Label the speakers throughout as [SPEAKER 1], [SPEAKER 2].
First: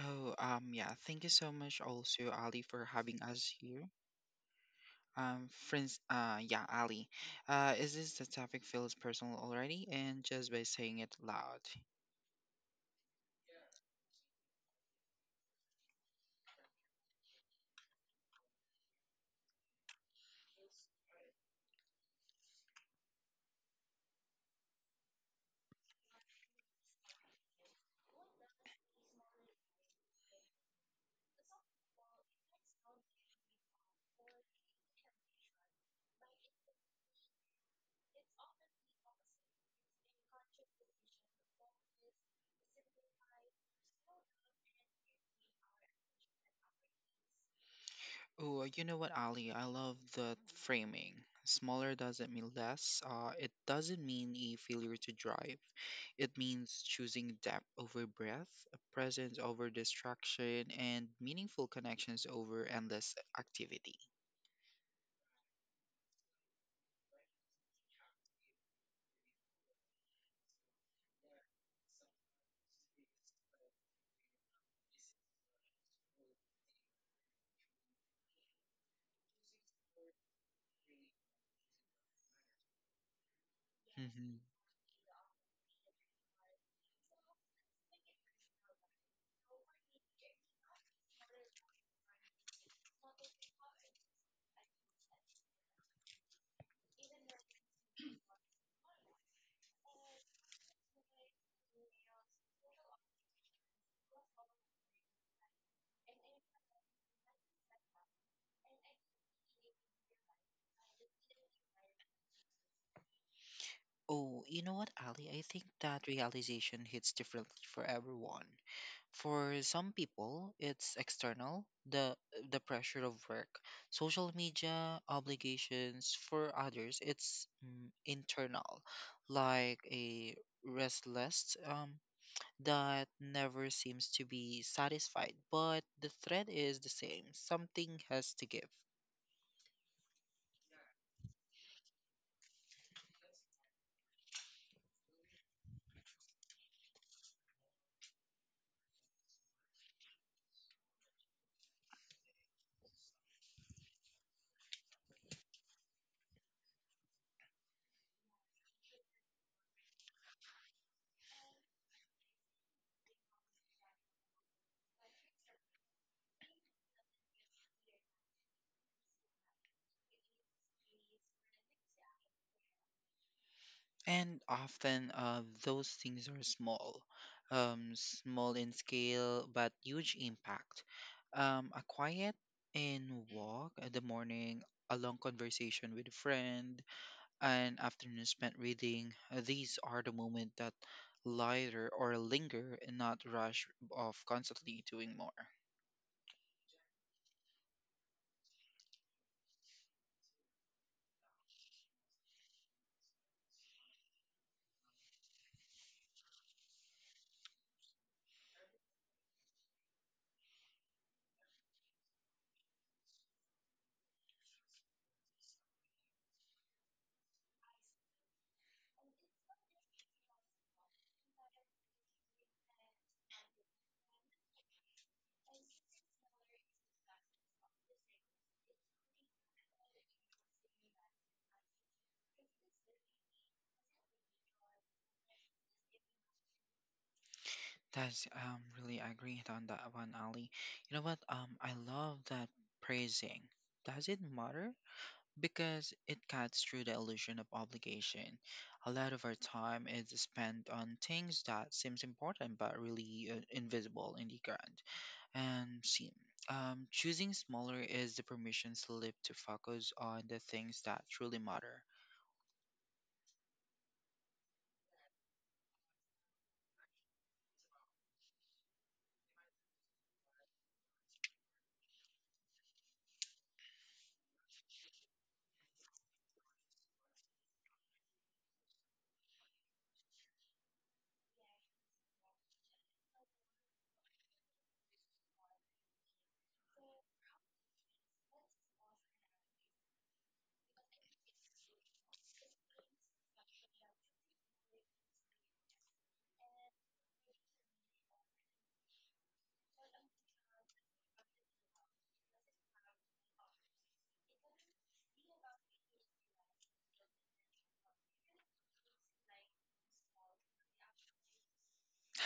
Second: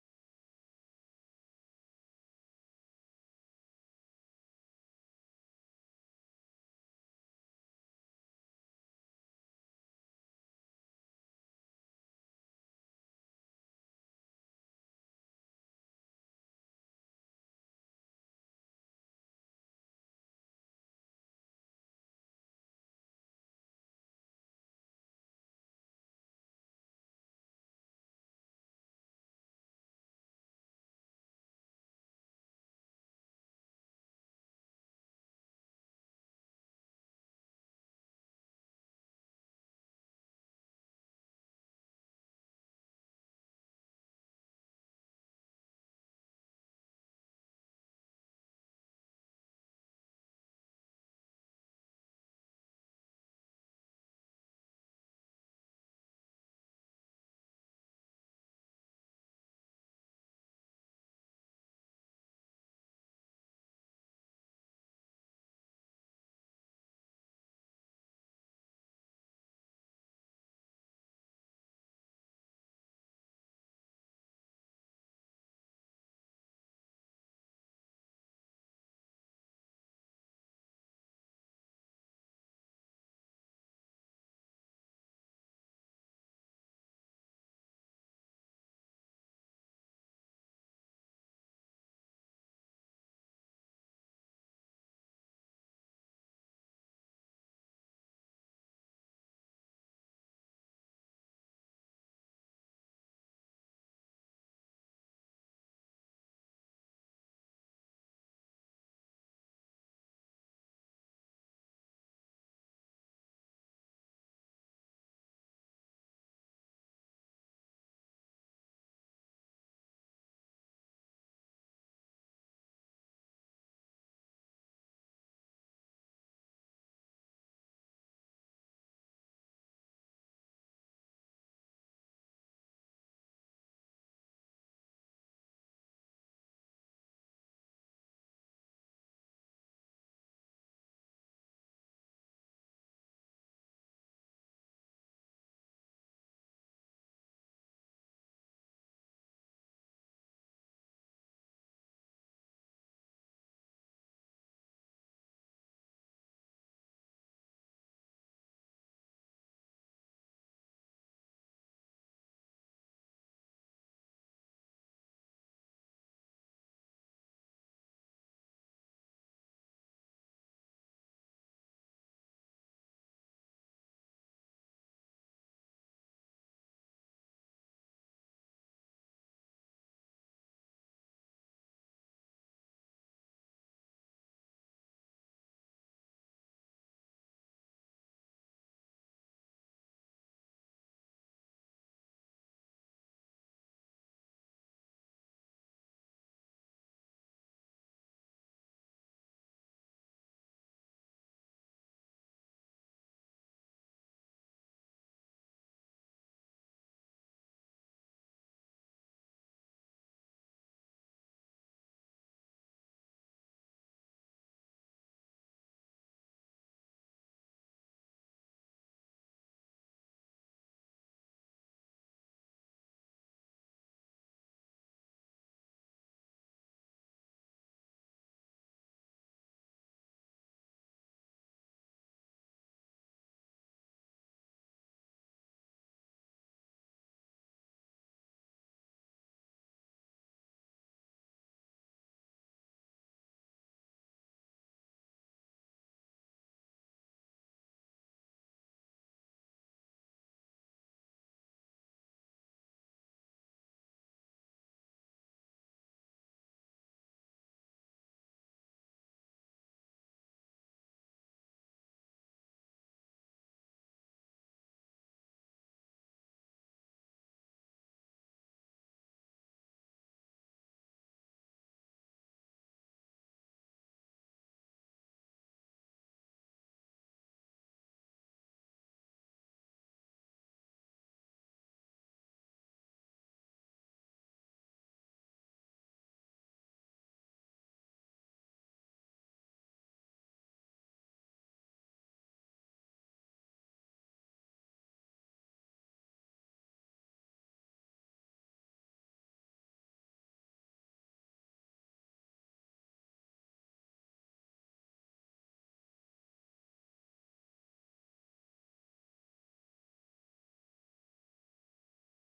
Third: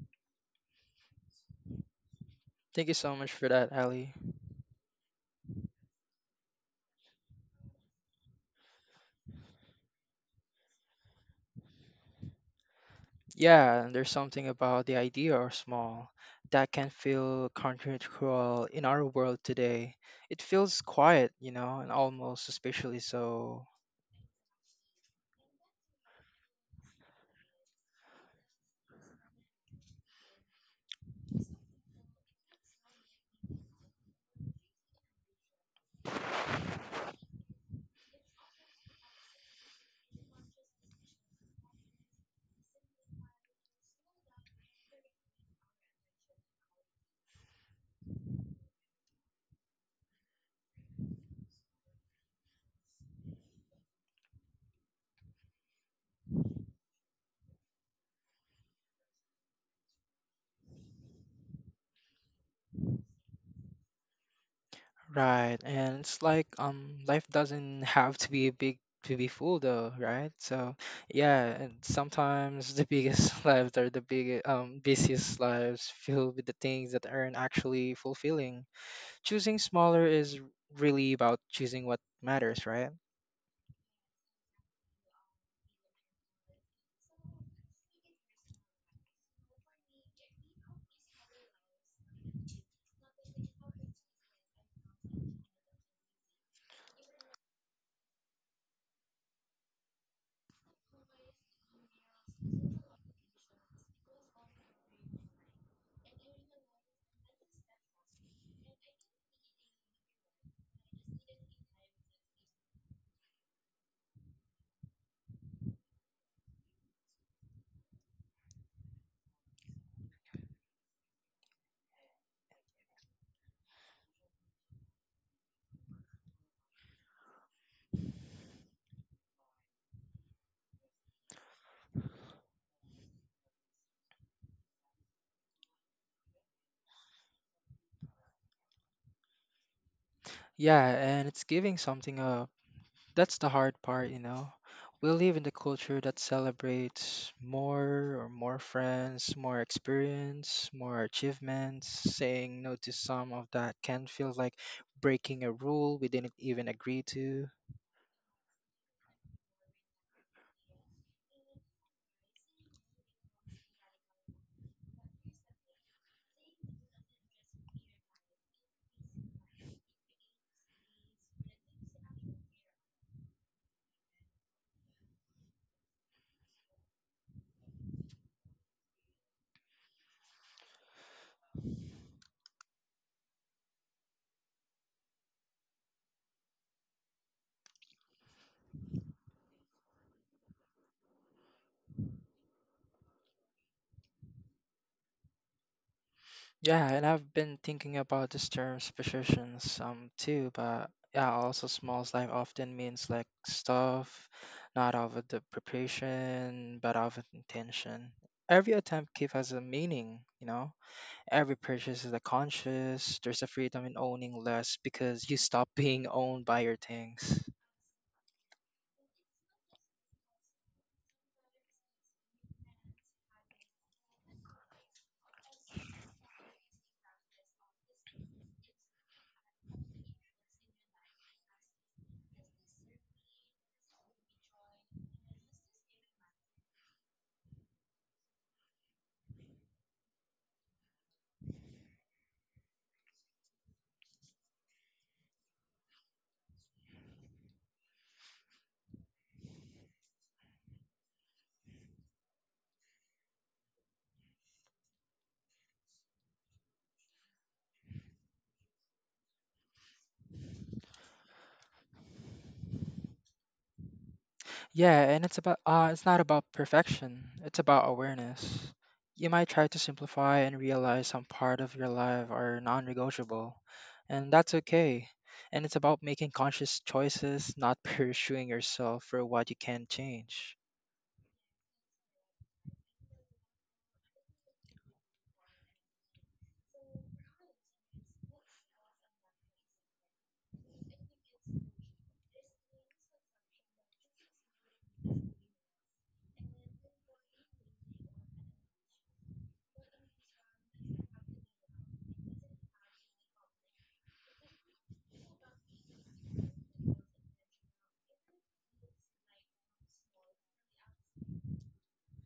[SPEAKER 1] Oh, yeah. Thank you so much also, Ali, for
[SPEAKER 2] Thank you so
[SPEAKER 1] having
[SPEAKER 2] much
[SPEAKER 1] us
[SPEAKER 2] for that,
[SPEAKER 1] here.
[SPEAKER 2] Ali.
[SPEAKER 1] Ali. Is this the topic feels personal already? And just by saying it loud.
[SPEAKER 2] Yeah, and there's something about the idea of small that can feel countercultural in our world today. It feels quiet, you know, and almost suspiciously so.
[SPEAKER 1] Oh, you know what, Ali? I love the framing. Smaller doesn't mean less. It doesn't mean a failure to drive. It means choosing depth over breadth, presence over distraction, and meaningful connections over endless activity.
[SPEAKER 2] Right, and it's like life doesn't have to be big to be full, though, right? So, yeah, and sometimes the biggest lives are the big busiest lives filled with the things that aren't actually fulfilling. Choosing smaller is really about choosing what matters, right?
[SPEAKER 1] Mm-hmm. Oh, you know what, Ali? I think that realization hits differently for everyone. For some people, it's external, the the pressure of work, social media obligations. For others, it's internal, like a restless that never seems to be satisfied. But the thread is the same. Something has to give.
[SPEAKER 2] Yeah, and it's giving something up. That's the hard part, you know. We live in the culture that celebrates more or more friends, more experience, more achievements. Saying no to some of that can feel like breaking a rule we didn't even agree to.
[SPEAKER 1] And often those things are small, small in scale, but huge impact. A quiet in walk in the morning, a long conversation with a friend, an afternoon spent reading. These are the moments that lighter or linger and not rush off constantly doing more.
[SPEAKER 2] Yeah, and I've been thinking about this term superstitions too, but yeah, also small time often means like stuff, not of the preparation, but of intention. Every attempt keep has a meaning, you know. Every purchase is a conscious. There's a freedom in owning less because you stop being owned by your things.
[SPEAKER 1] That's really agree on that one, Ali. You know what? I love that praising. Does it matter? Because it cuts through the illusion of obligation. A lot of our time is spent on things that seems important but really invisible in the grand and scene. Choosing smaller is the permission slip to focus on the things that truly matter.
[SPEAKER 2] Yeah, and it's about it's not about perfection. It's about awareness. You might try to simplify and realize some part of your life are non-negotiable, and that's okay. And it's about making conscious choices, not pursuing yourself for what you can change.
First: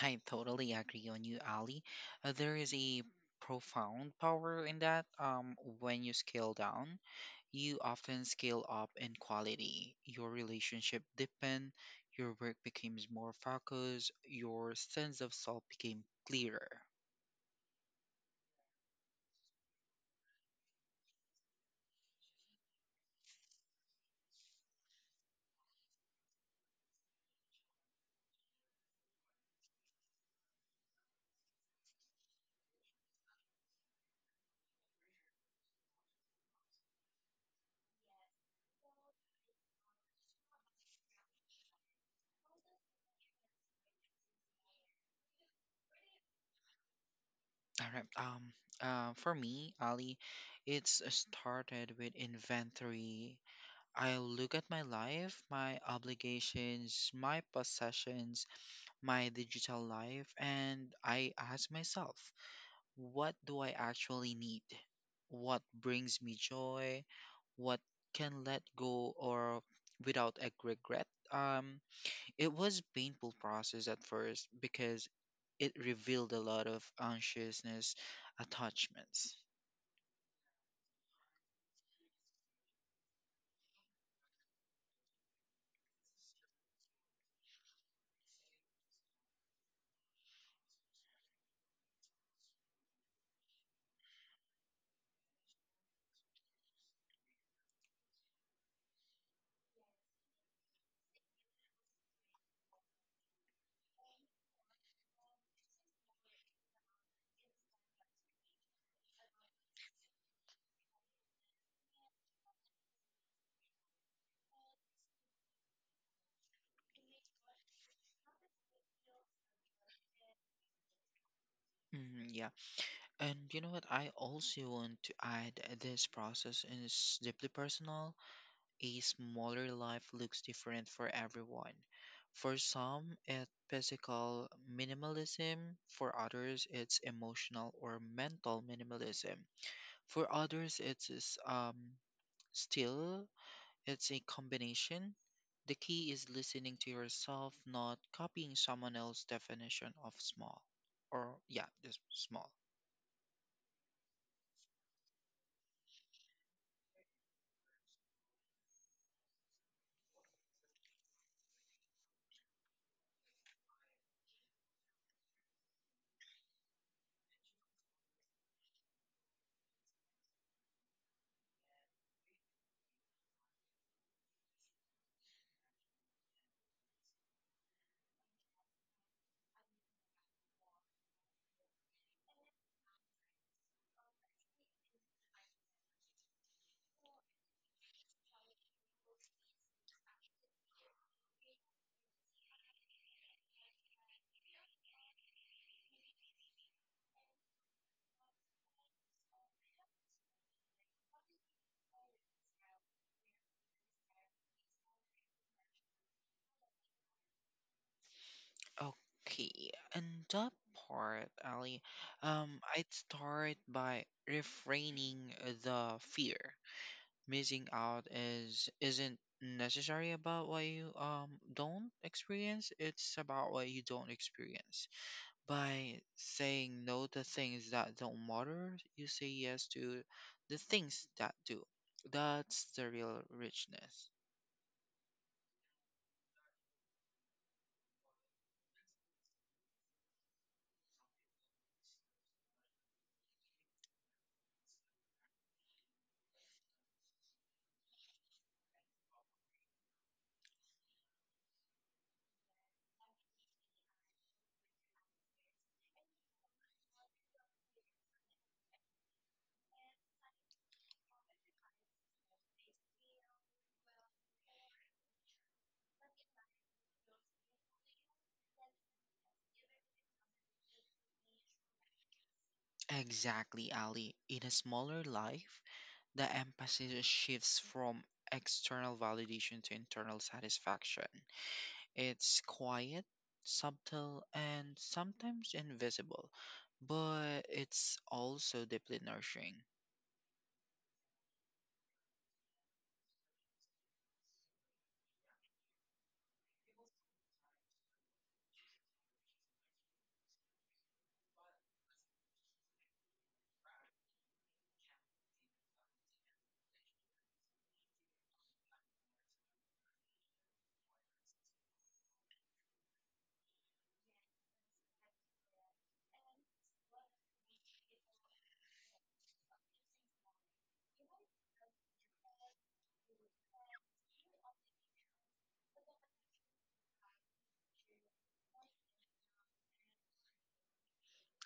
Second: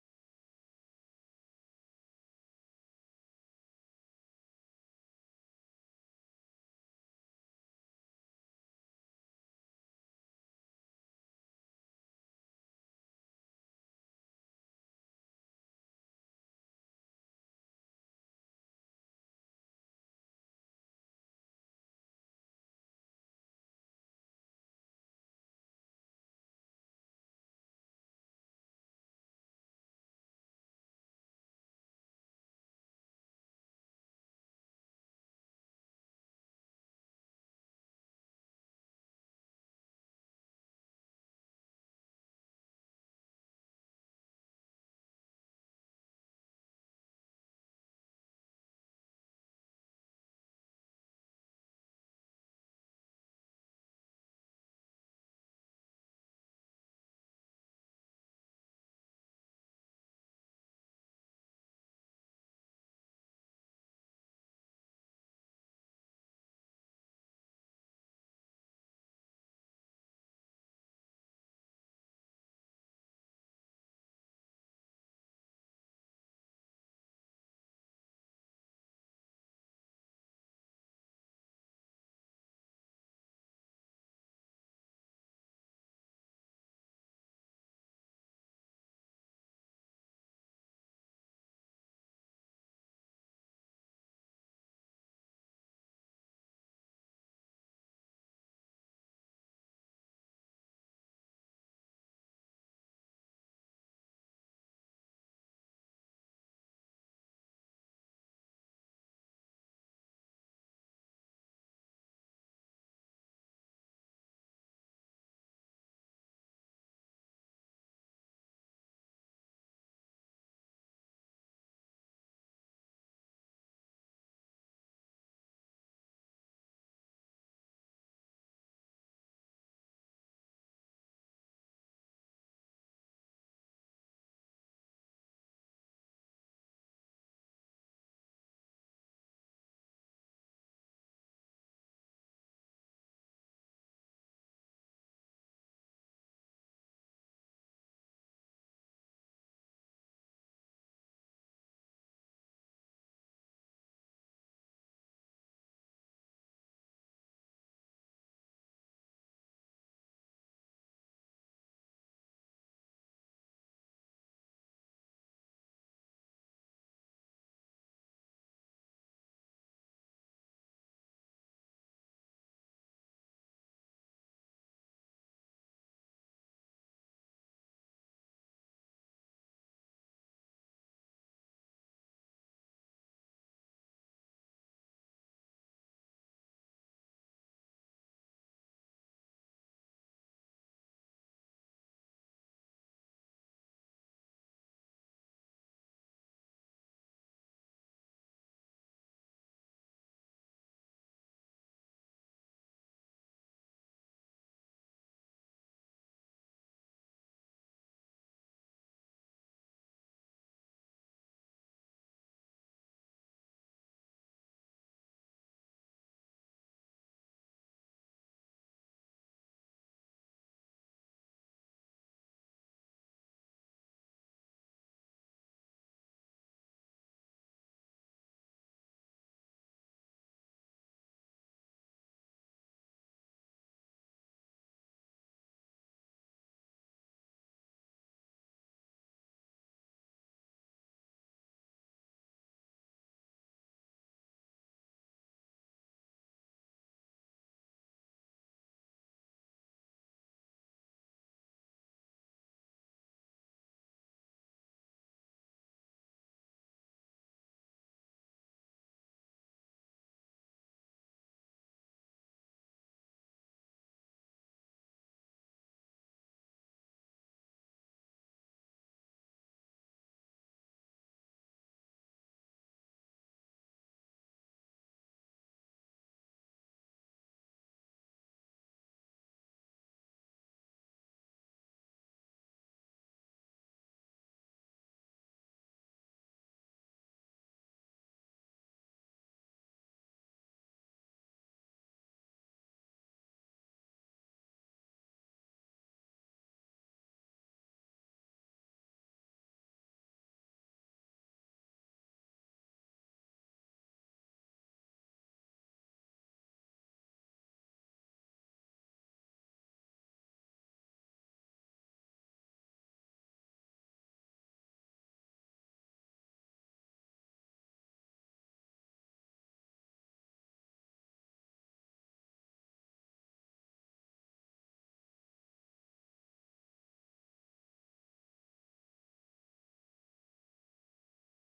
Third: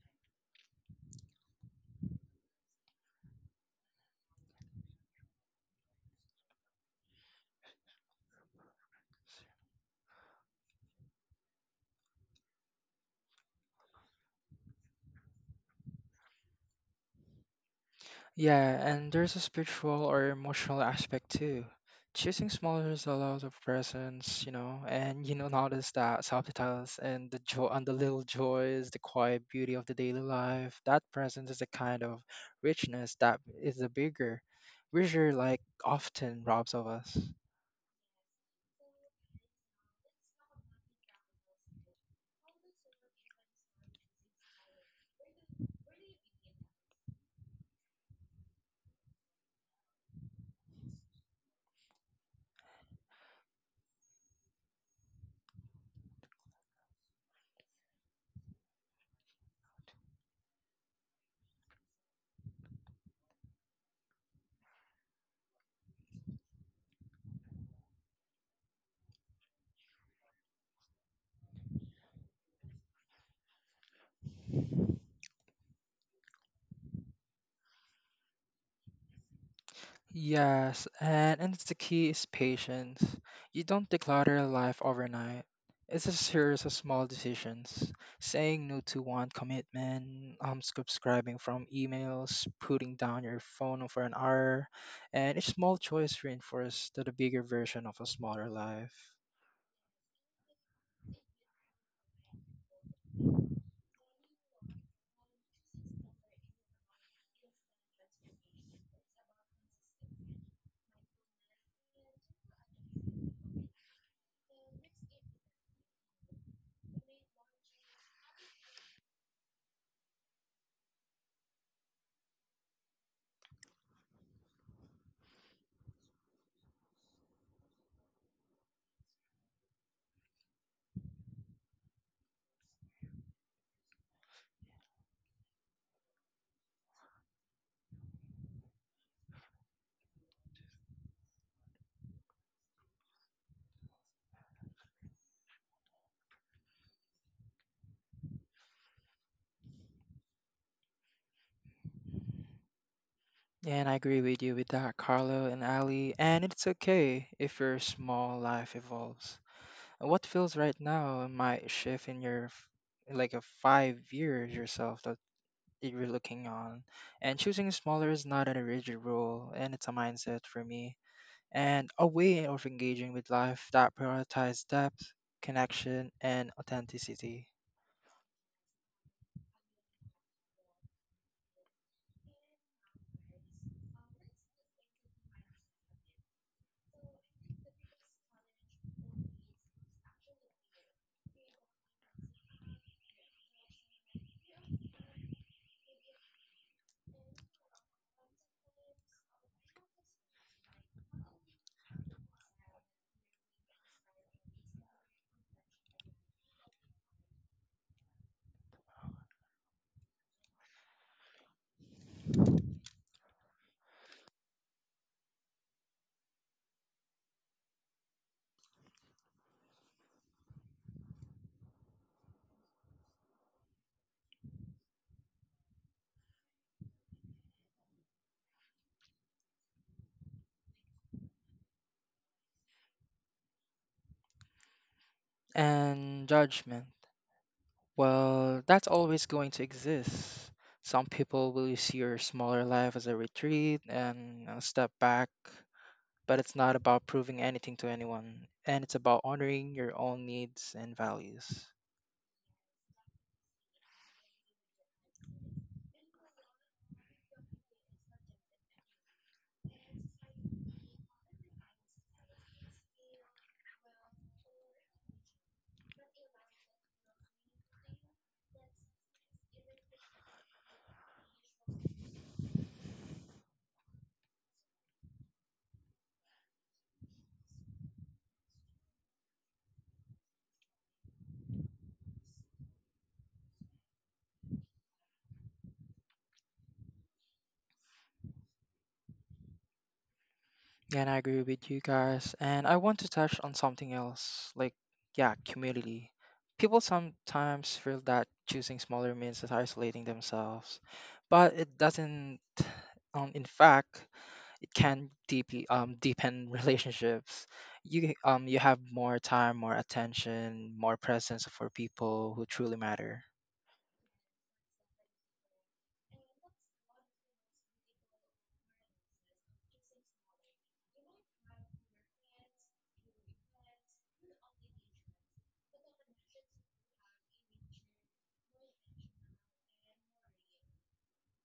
[SPEAKER 1] I totally agree on you, Ali. There is a profound power in that. When you scale down, you often scale up in quality. Your relationship deepen, your work becomes more focused, your sense of self became clearer.
[SPEAKER 2] Yeah, and there's a spiritual or emotional aspect too. Choosing smaller allows of presence, you know, and you know notice that subtitles and the joy and the little joys, the quiet beauty of the daily life. That presence is a kind of richness that is a bigger, richer like often robs of us.
[SPEAKER 1] All right. For me, Ali, it's started with inventory. I look at my life, my obligations, my possessions, my digital life and I ask myself, what do I actually need? What brings me joy? What can let go or without a regret? It was painful process at first because it revealed a lot of anxiousness attachments.
[SPEAKER 2] Yes, and the key is patience. You don't declutter your life overnight. It's a series of small decisions. Saying no to one commitment, subscribing from emails, putting down your phone for an hour, and each small choice reinforces to the bigger version of a smaller life.
[SPEAKER 1] Mhm, yeah. And you know what? I also want to add this process is deeply personal a smaller life looks different for everyone. For some, it's physical minimalism. For others, it's emotional or mental minimalism. For others, still it's a combination. The key is listening to yourself, not copying someone else's definition of small. Or yeah, just small.
[SPEAKER 2] And I agree with you with that, Carlo and Ali. And it's okay if your small life evolves. What feels right now might shift in your like a 5 years yourself that you're looking on. And choosing smaller is not a rigid rule, and it's a mindset for me, and a way of engaging with life that prioritizes depth, connection, and authenticity.
[SPEAKER 1] Okay, and that part, Ali, I'd start by refraining the fear. Missing out is isn't necessary about what you don't experience. It's about what you don't experience. By saying no to things that don't matter, you say yes to the things that do. That's the real richness.
[SPEAKER 2] And judgment. Well, that's always going to exist. Some people will see your smaller life as a retreat and a step back, but it's not about proving anything to anyone, and it's about honoring your own needs and values.
[SPEAKER 1] Exactly, Ali. In a smaller life, the emphasis shifts from external validation to internal satisfaction. It's quiet, subtle, and sometimes invisible, but it's also deeply nourishing.
[SPEAKER 2] Yeah, and I agree with you guys. And I want to touch on something else, like, yeah, community. People sometimes feel that choosing smaller means is isolating themselves, but it doesn't. In fact, it can deeply deepen relationships. You you have more time, more attention, more presence for people who truly matter.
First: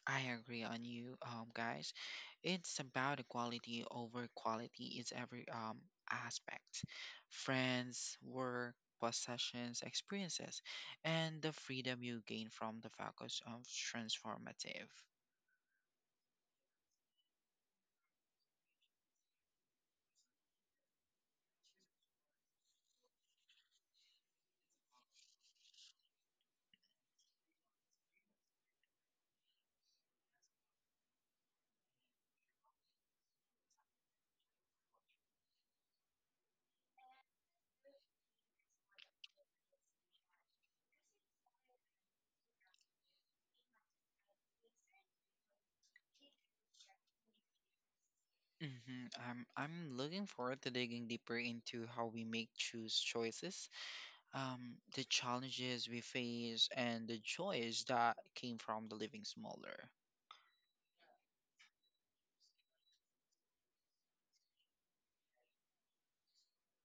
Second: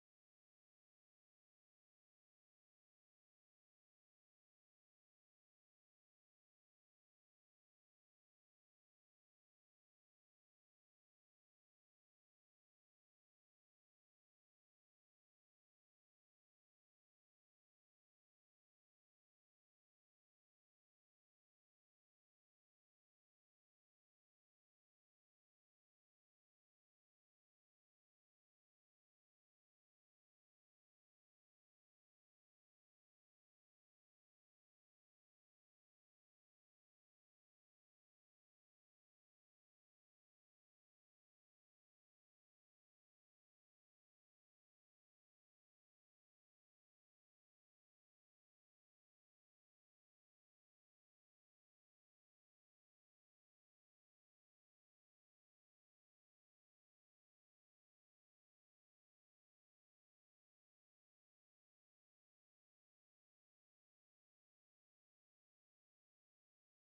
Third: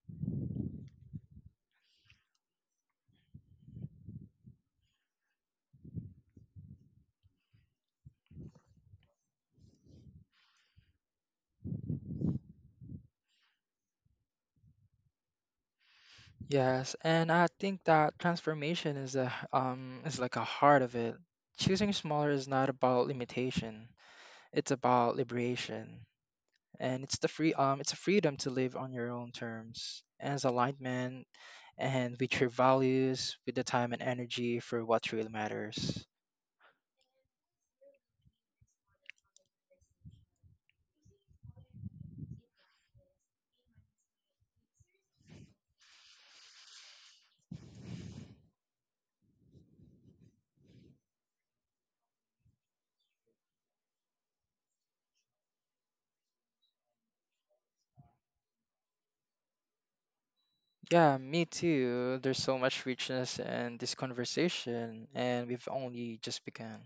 [SPEAKER 1] I agree on you, guys. It's about equality over quality is every aspect, friends, work, possessions, experiences, and the freedom you gain from the focus of transformative.
[SPEAKER 2] Yes, and I think that transformation is a is like a heart of it. Choosing smaller is not about limitation. It's about liberation. And it's the free it's a freedom to live on your own terms as alignment and with your values, with the time and energy for what really matters.
[SPEAKER 1] I'm looking forward to digging deeper into how we make choose choices, the challenges we face, and the joys that came from the living smaller.
[SPEAKER 2] Yeah, me too. There's so much richness in this conversation and we've only just begun.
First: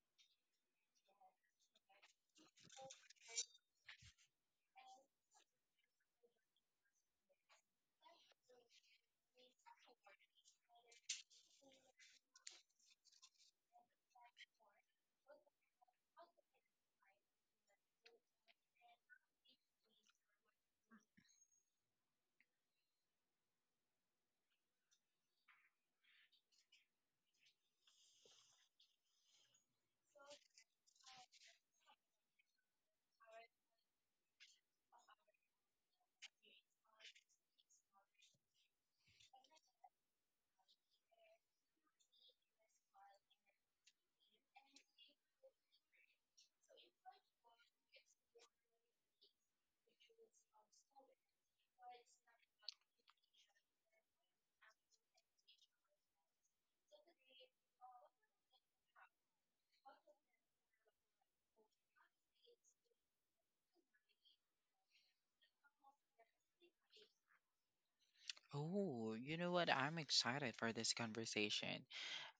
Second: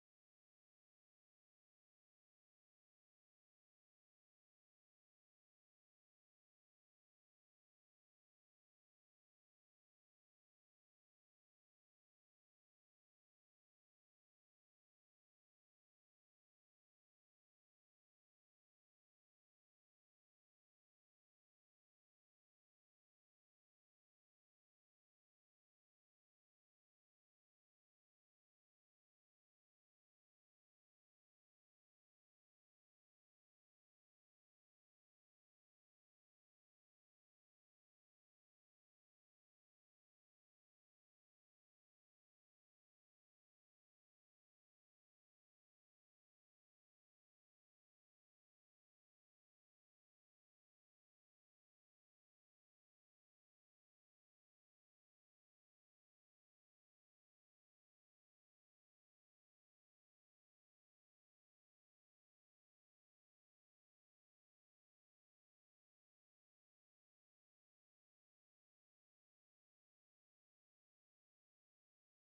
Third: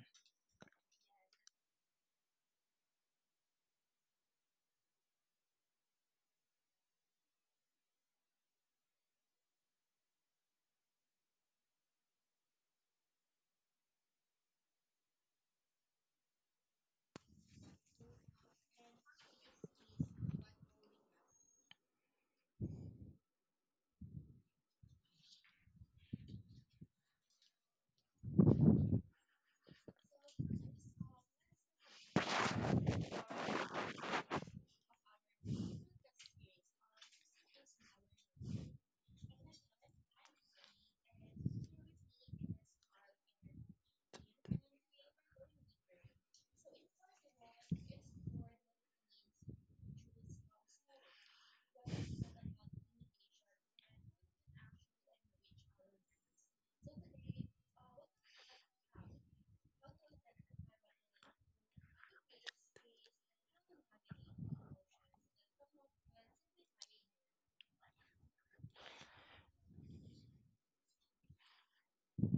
[SPEAKER 1] Oh, you know what? I'm excited for this conversation,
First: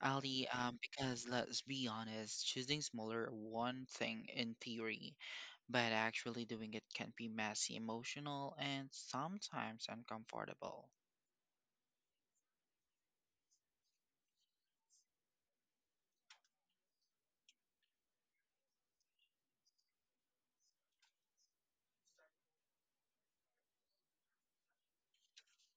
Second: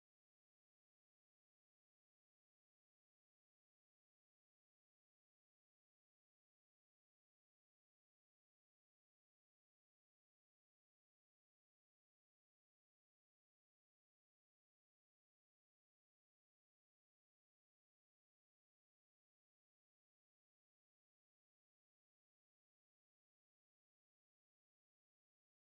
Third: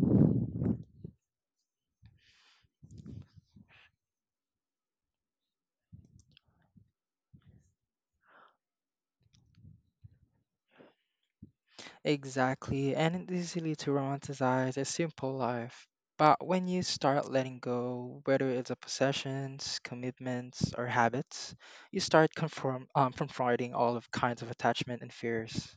[SPEAKER 1] Ali. Because let's be honest, choosing smaller one thing in theory, but actually doing it can be messy, emotional, and sometimes uncomfortable.
[SPEAKER 2] Exactly, and it's easily to romanticize a simple life. But when you start letting go, whether it's a possessions, commitments, or habits, you start confronting all of kinds of attachment and fears.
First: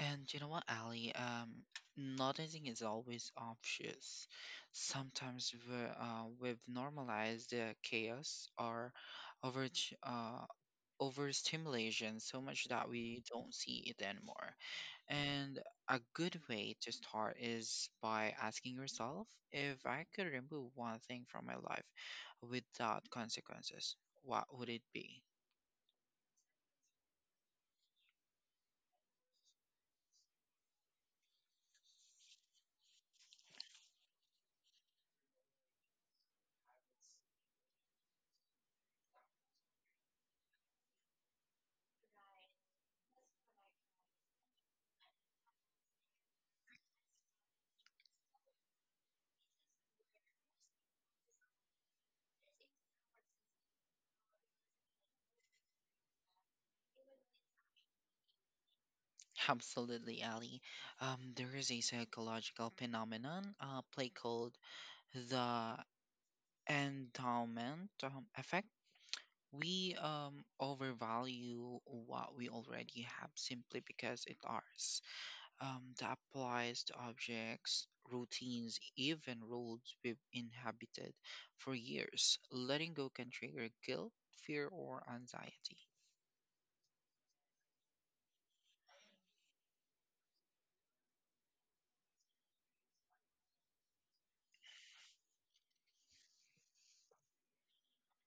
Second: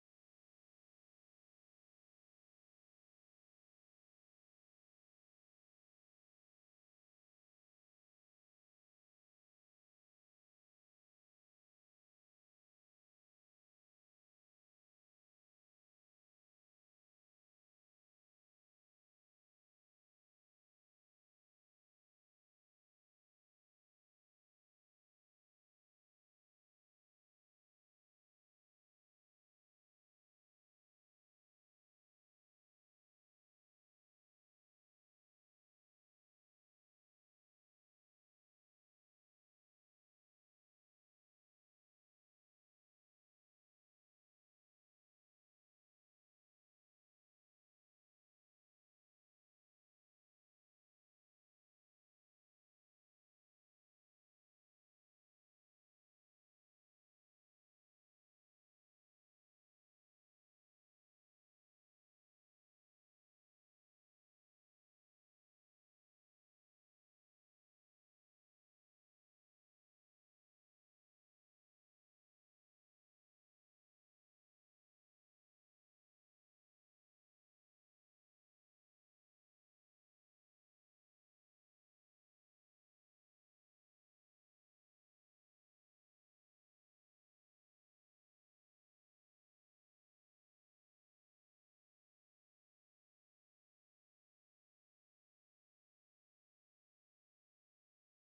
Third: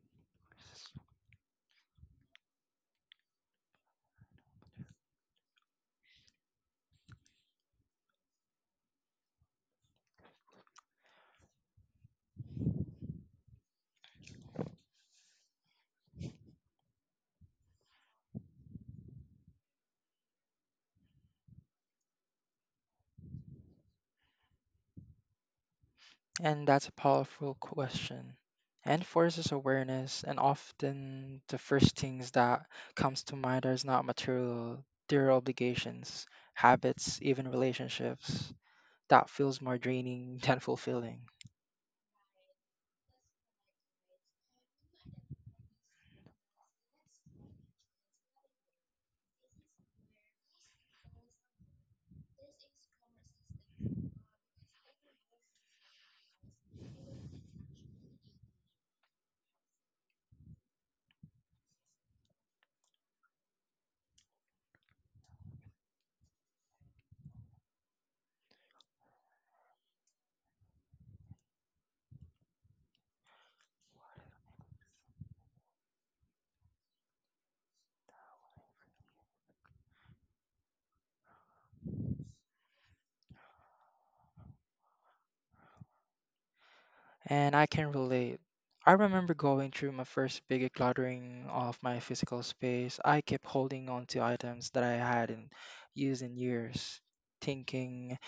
[SPEAKER 1] And you know what, Ali? Not everything is always obvious. Sometimes we've normalized the chaos or over uh, overstimulation so much that we don't see it anymore. And a good way to start is by asking yourself if I could remove one thing from my life without consequences, what would it be?
[SPEAKER 2] And that's a powerful question and forces awareness. And often the first things that comes to mind are not material, they're obligations, habits, even relationships. That feels more draining than fulfilling.
[SPEAKER 1] Absolutely, Ali. There is a psychological phenomenon, play called the endowment effect. We overvalue what we already have simply because it's ours. That applies to objects, routines, even roads we've inhabited for years. Letting go can trigger guilt, fear, or anxiety.
[SPEAKER 2] And I can relate. I remember going through my first big decluttering of my physical space. I kept holding on to items that I hadn't used in years, thinking,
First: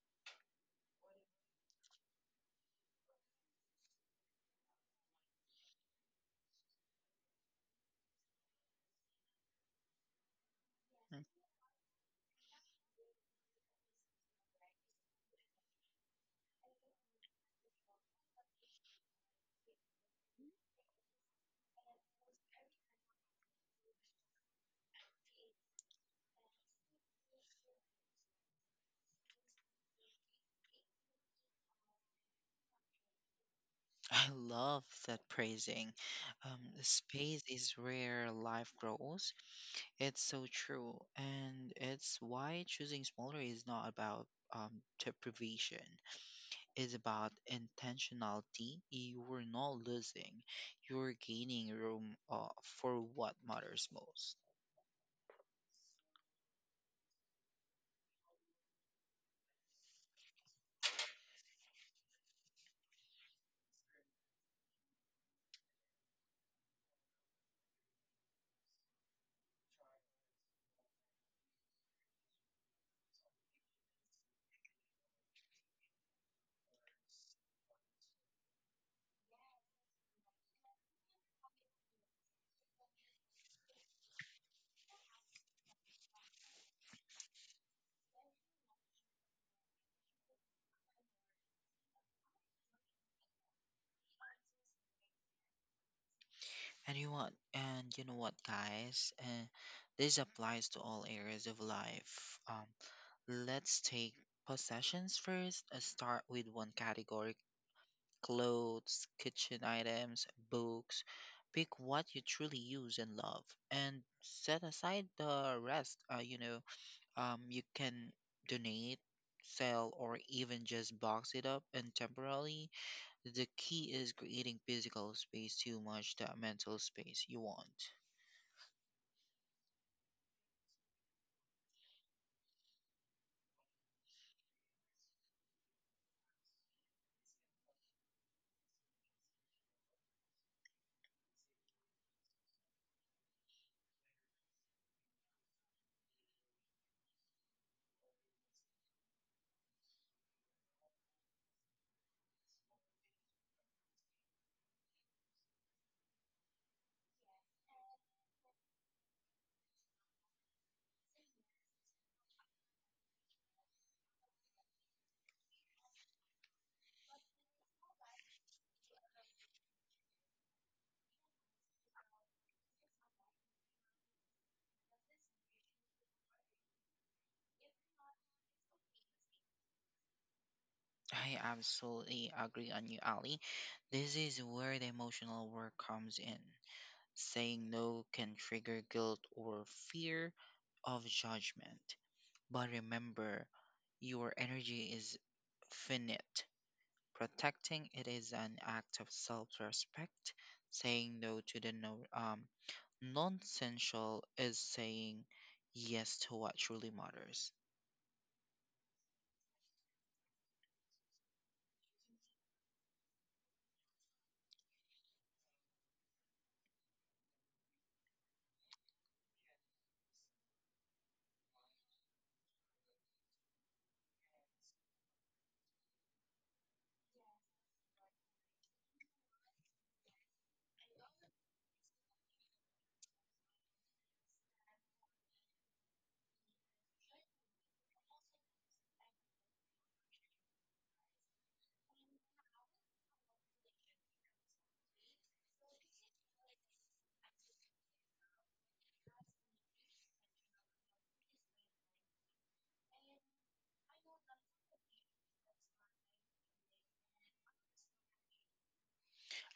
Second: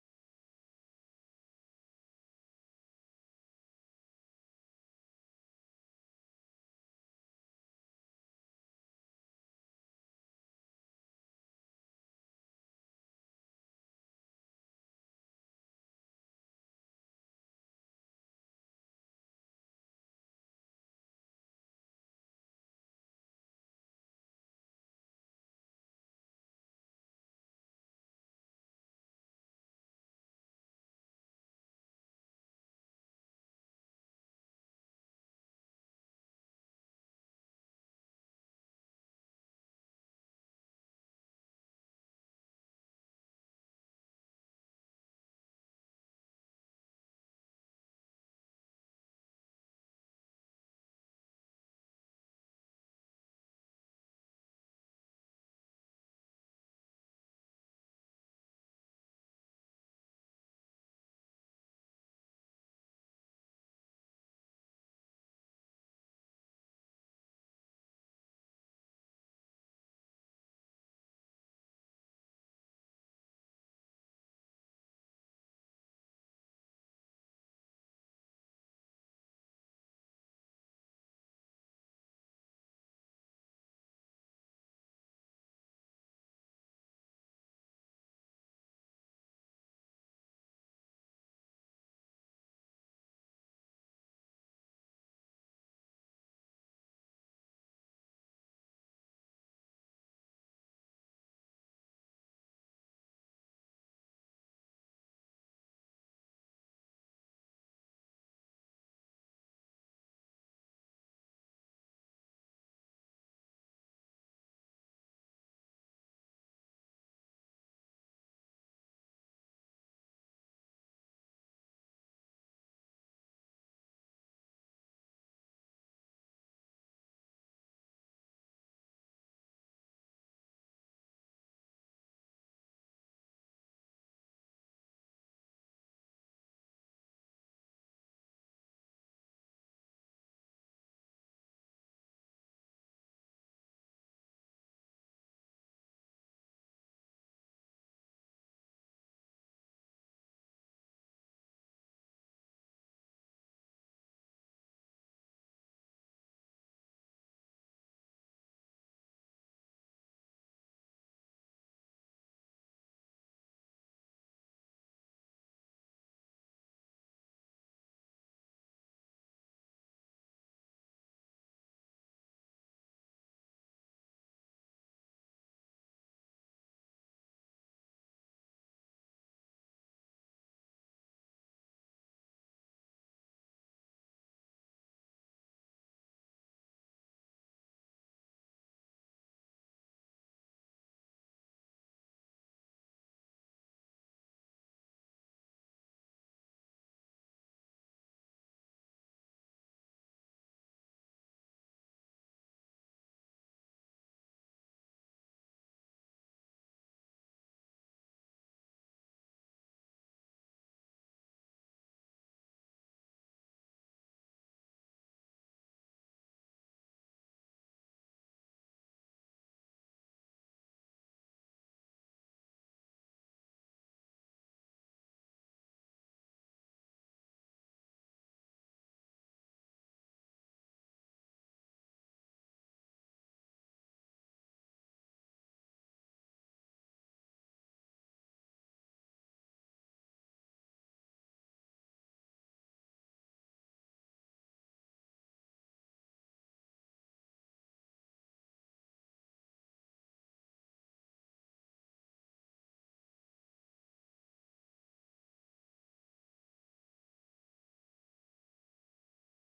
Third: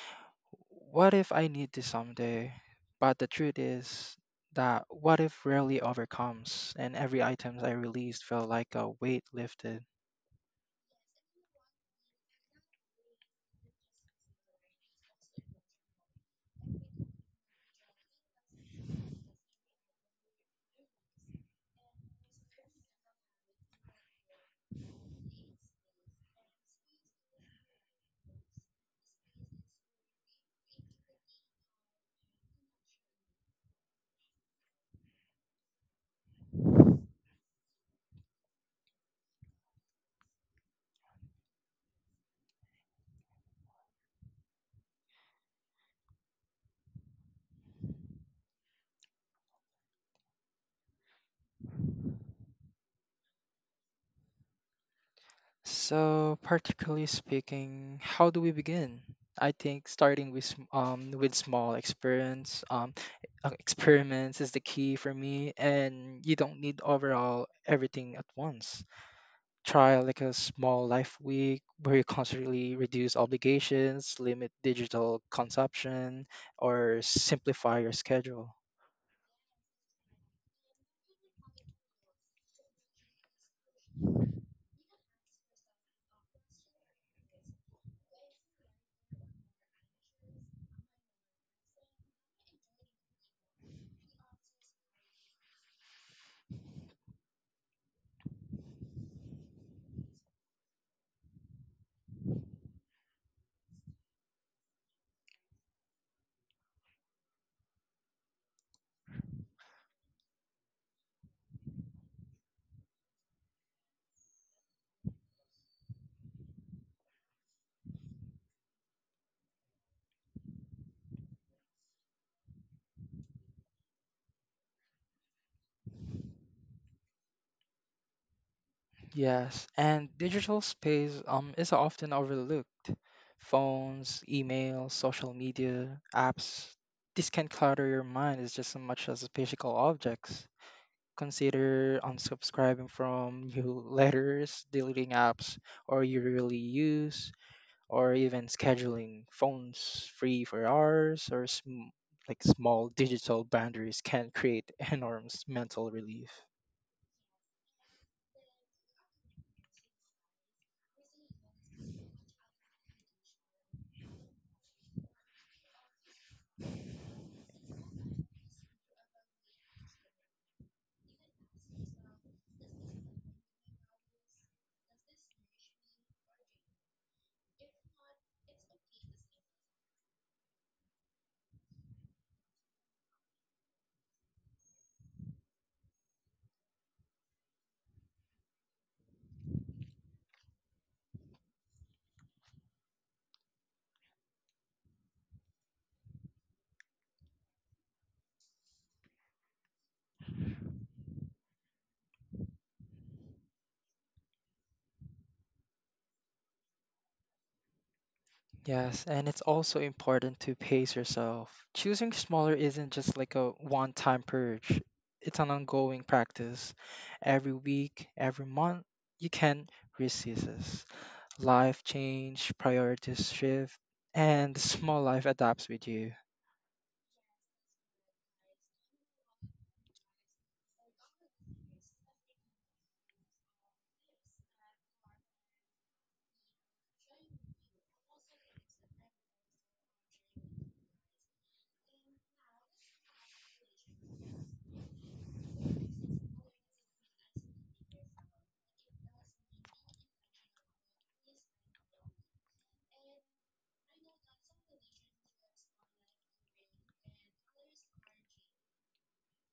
[SPEAKER 2] what if I need this someday? But the truth is that what if rarely overcomes, and every item I released felt like a weight lifted.
[SPEAKER 1] Mm. I love that praising. Space is where life grows. It's so true, and it's why choosing smaller is not about deprivation. It's about intentionality. You're not losing. You're gaining room for what matters most.
[SPEAKER 2] So, practically speaking, how do we begin? I think starting with with small experiments is the key for me, and you don't need overall everything at once. Try like a small life week where you constantly reduce obligations, limit digital consumption, or simplify your schedule.
[SPEAKER 1] And you know what, guys? This applies to all areas of life. Let's take possessions first. Start with one category: clothes, kitchen items, books. Pick what you truly use and love, and set aside the rest. You know, you can donate, sell, or even just box it up and temporarily the key is creating physical space too much that mental space you want.
[SPEAKER 2] Yes, and digital space is often overlooked. Phones, email, social media, apps, this can clutter your mind as just as much as physical objects. Consider unsubscribing from newsletters, deleting apps or you rarely use, or even scheduling phones free for hours or like small digital boundaries can create enormous mental relief.
[SPEAKER 1] I absolutely agree on you, Ali. This is where the emotional work comes in. Saying no can trigger guilt or fear of judgment. But remember, your energy is finite. Protecting it is an act of self-respect. Saying no to the no, non-essential is saying yes to what truly matters.
[SPEAKER 2] Yes, and it's also important to pace yourself. Choosing smaller isn't just like a one time purge, it's an ongoing practice. Every week, every month, you can resist. This. Life change, priorities shift, and the small life adapts with you.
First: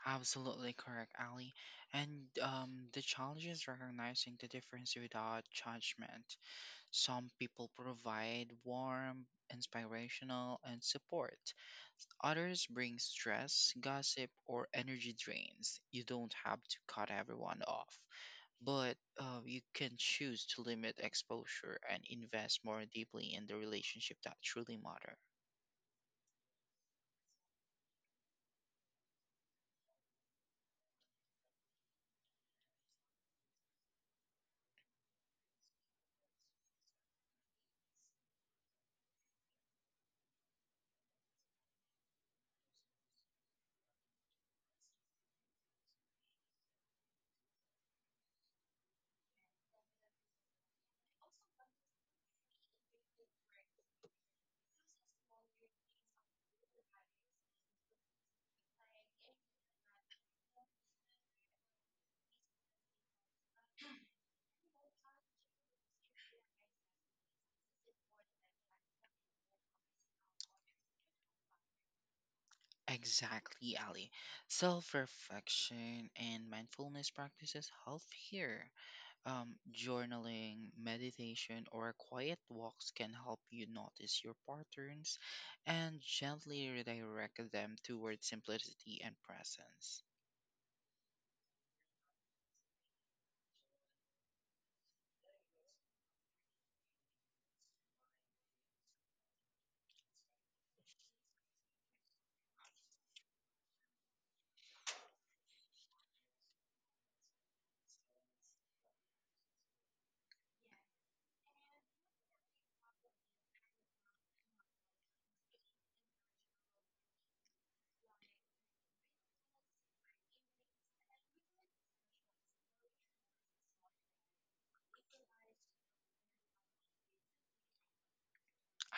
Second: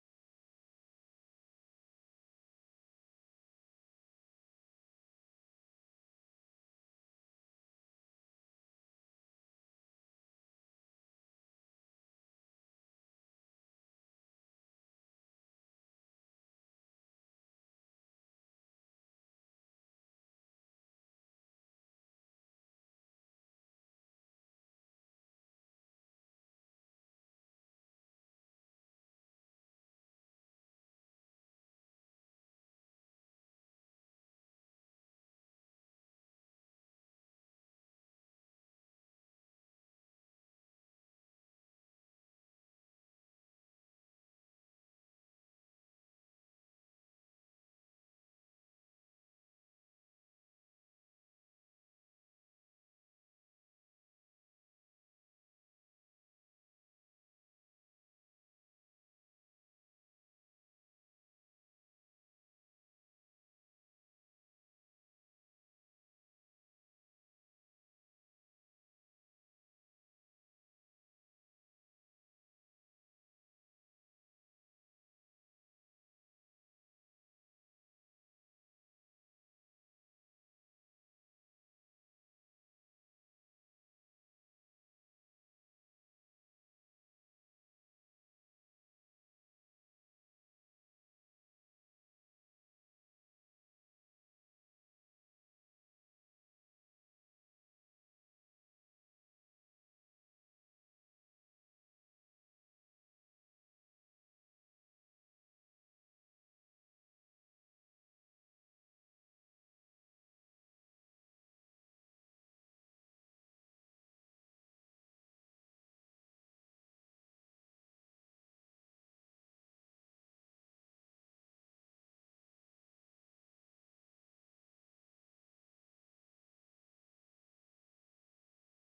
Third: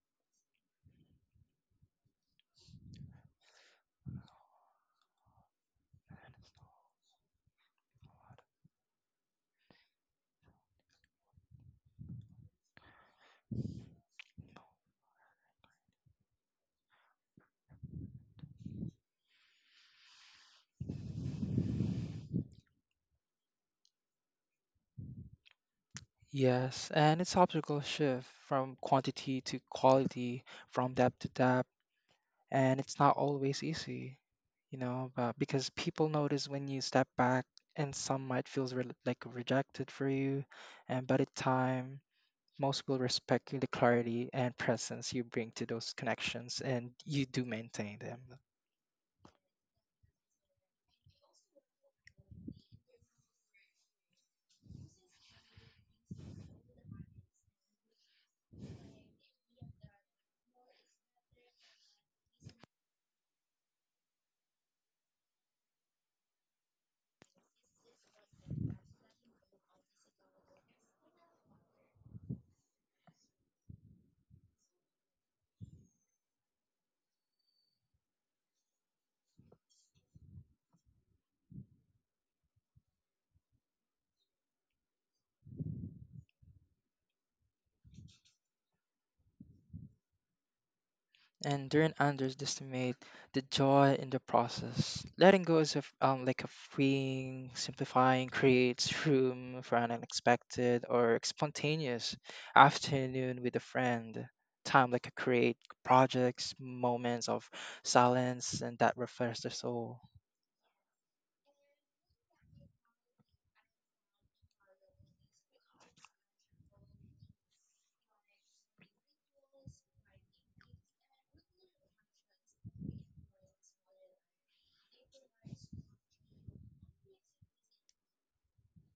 [SPEAKER 1] Absolutely correct, Ali. And the challenge is recognizing the difference without judgment. Some people provide warm, inspirational, and support. Others bring stress, gossip, or energy drains. You don't have to cut everyone off, but you can choose to limit exposure and invest more deeply in the relationship that truly matter.
[SPEAKER 2] Yes, and it's optical shift from quantity to quality, from depth to depth. And it's not always easy, you know, but because people notice when you step back, and some might feel like rejected for you, and by the time most will respect you the clarity and presence you bring to those connections, and you do maintain them.
[SPEAKER 1] Exactly, Ali. Self reflection and mindfulness practices help here. Journaling, meditation, or quiet walks can help you notice your patterns and gently redirect them toward simplicity and presence.
[SPEAKER 2] And do Anders, underestimate the joy in the process. Letting go is a, like a freeing, simplifying, creates room for an unexpected or spontaneous afternoon with a friend. Time like a create projects, moments of silence, and that refreshes the soul.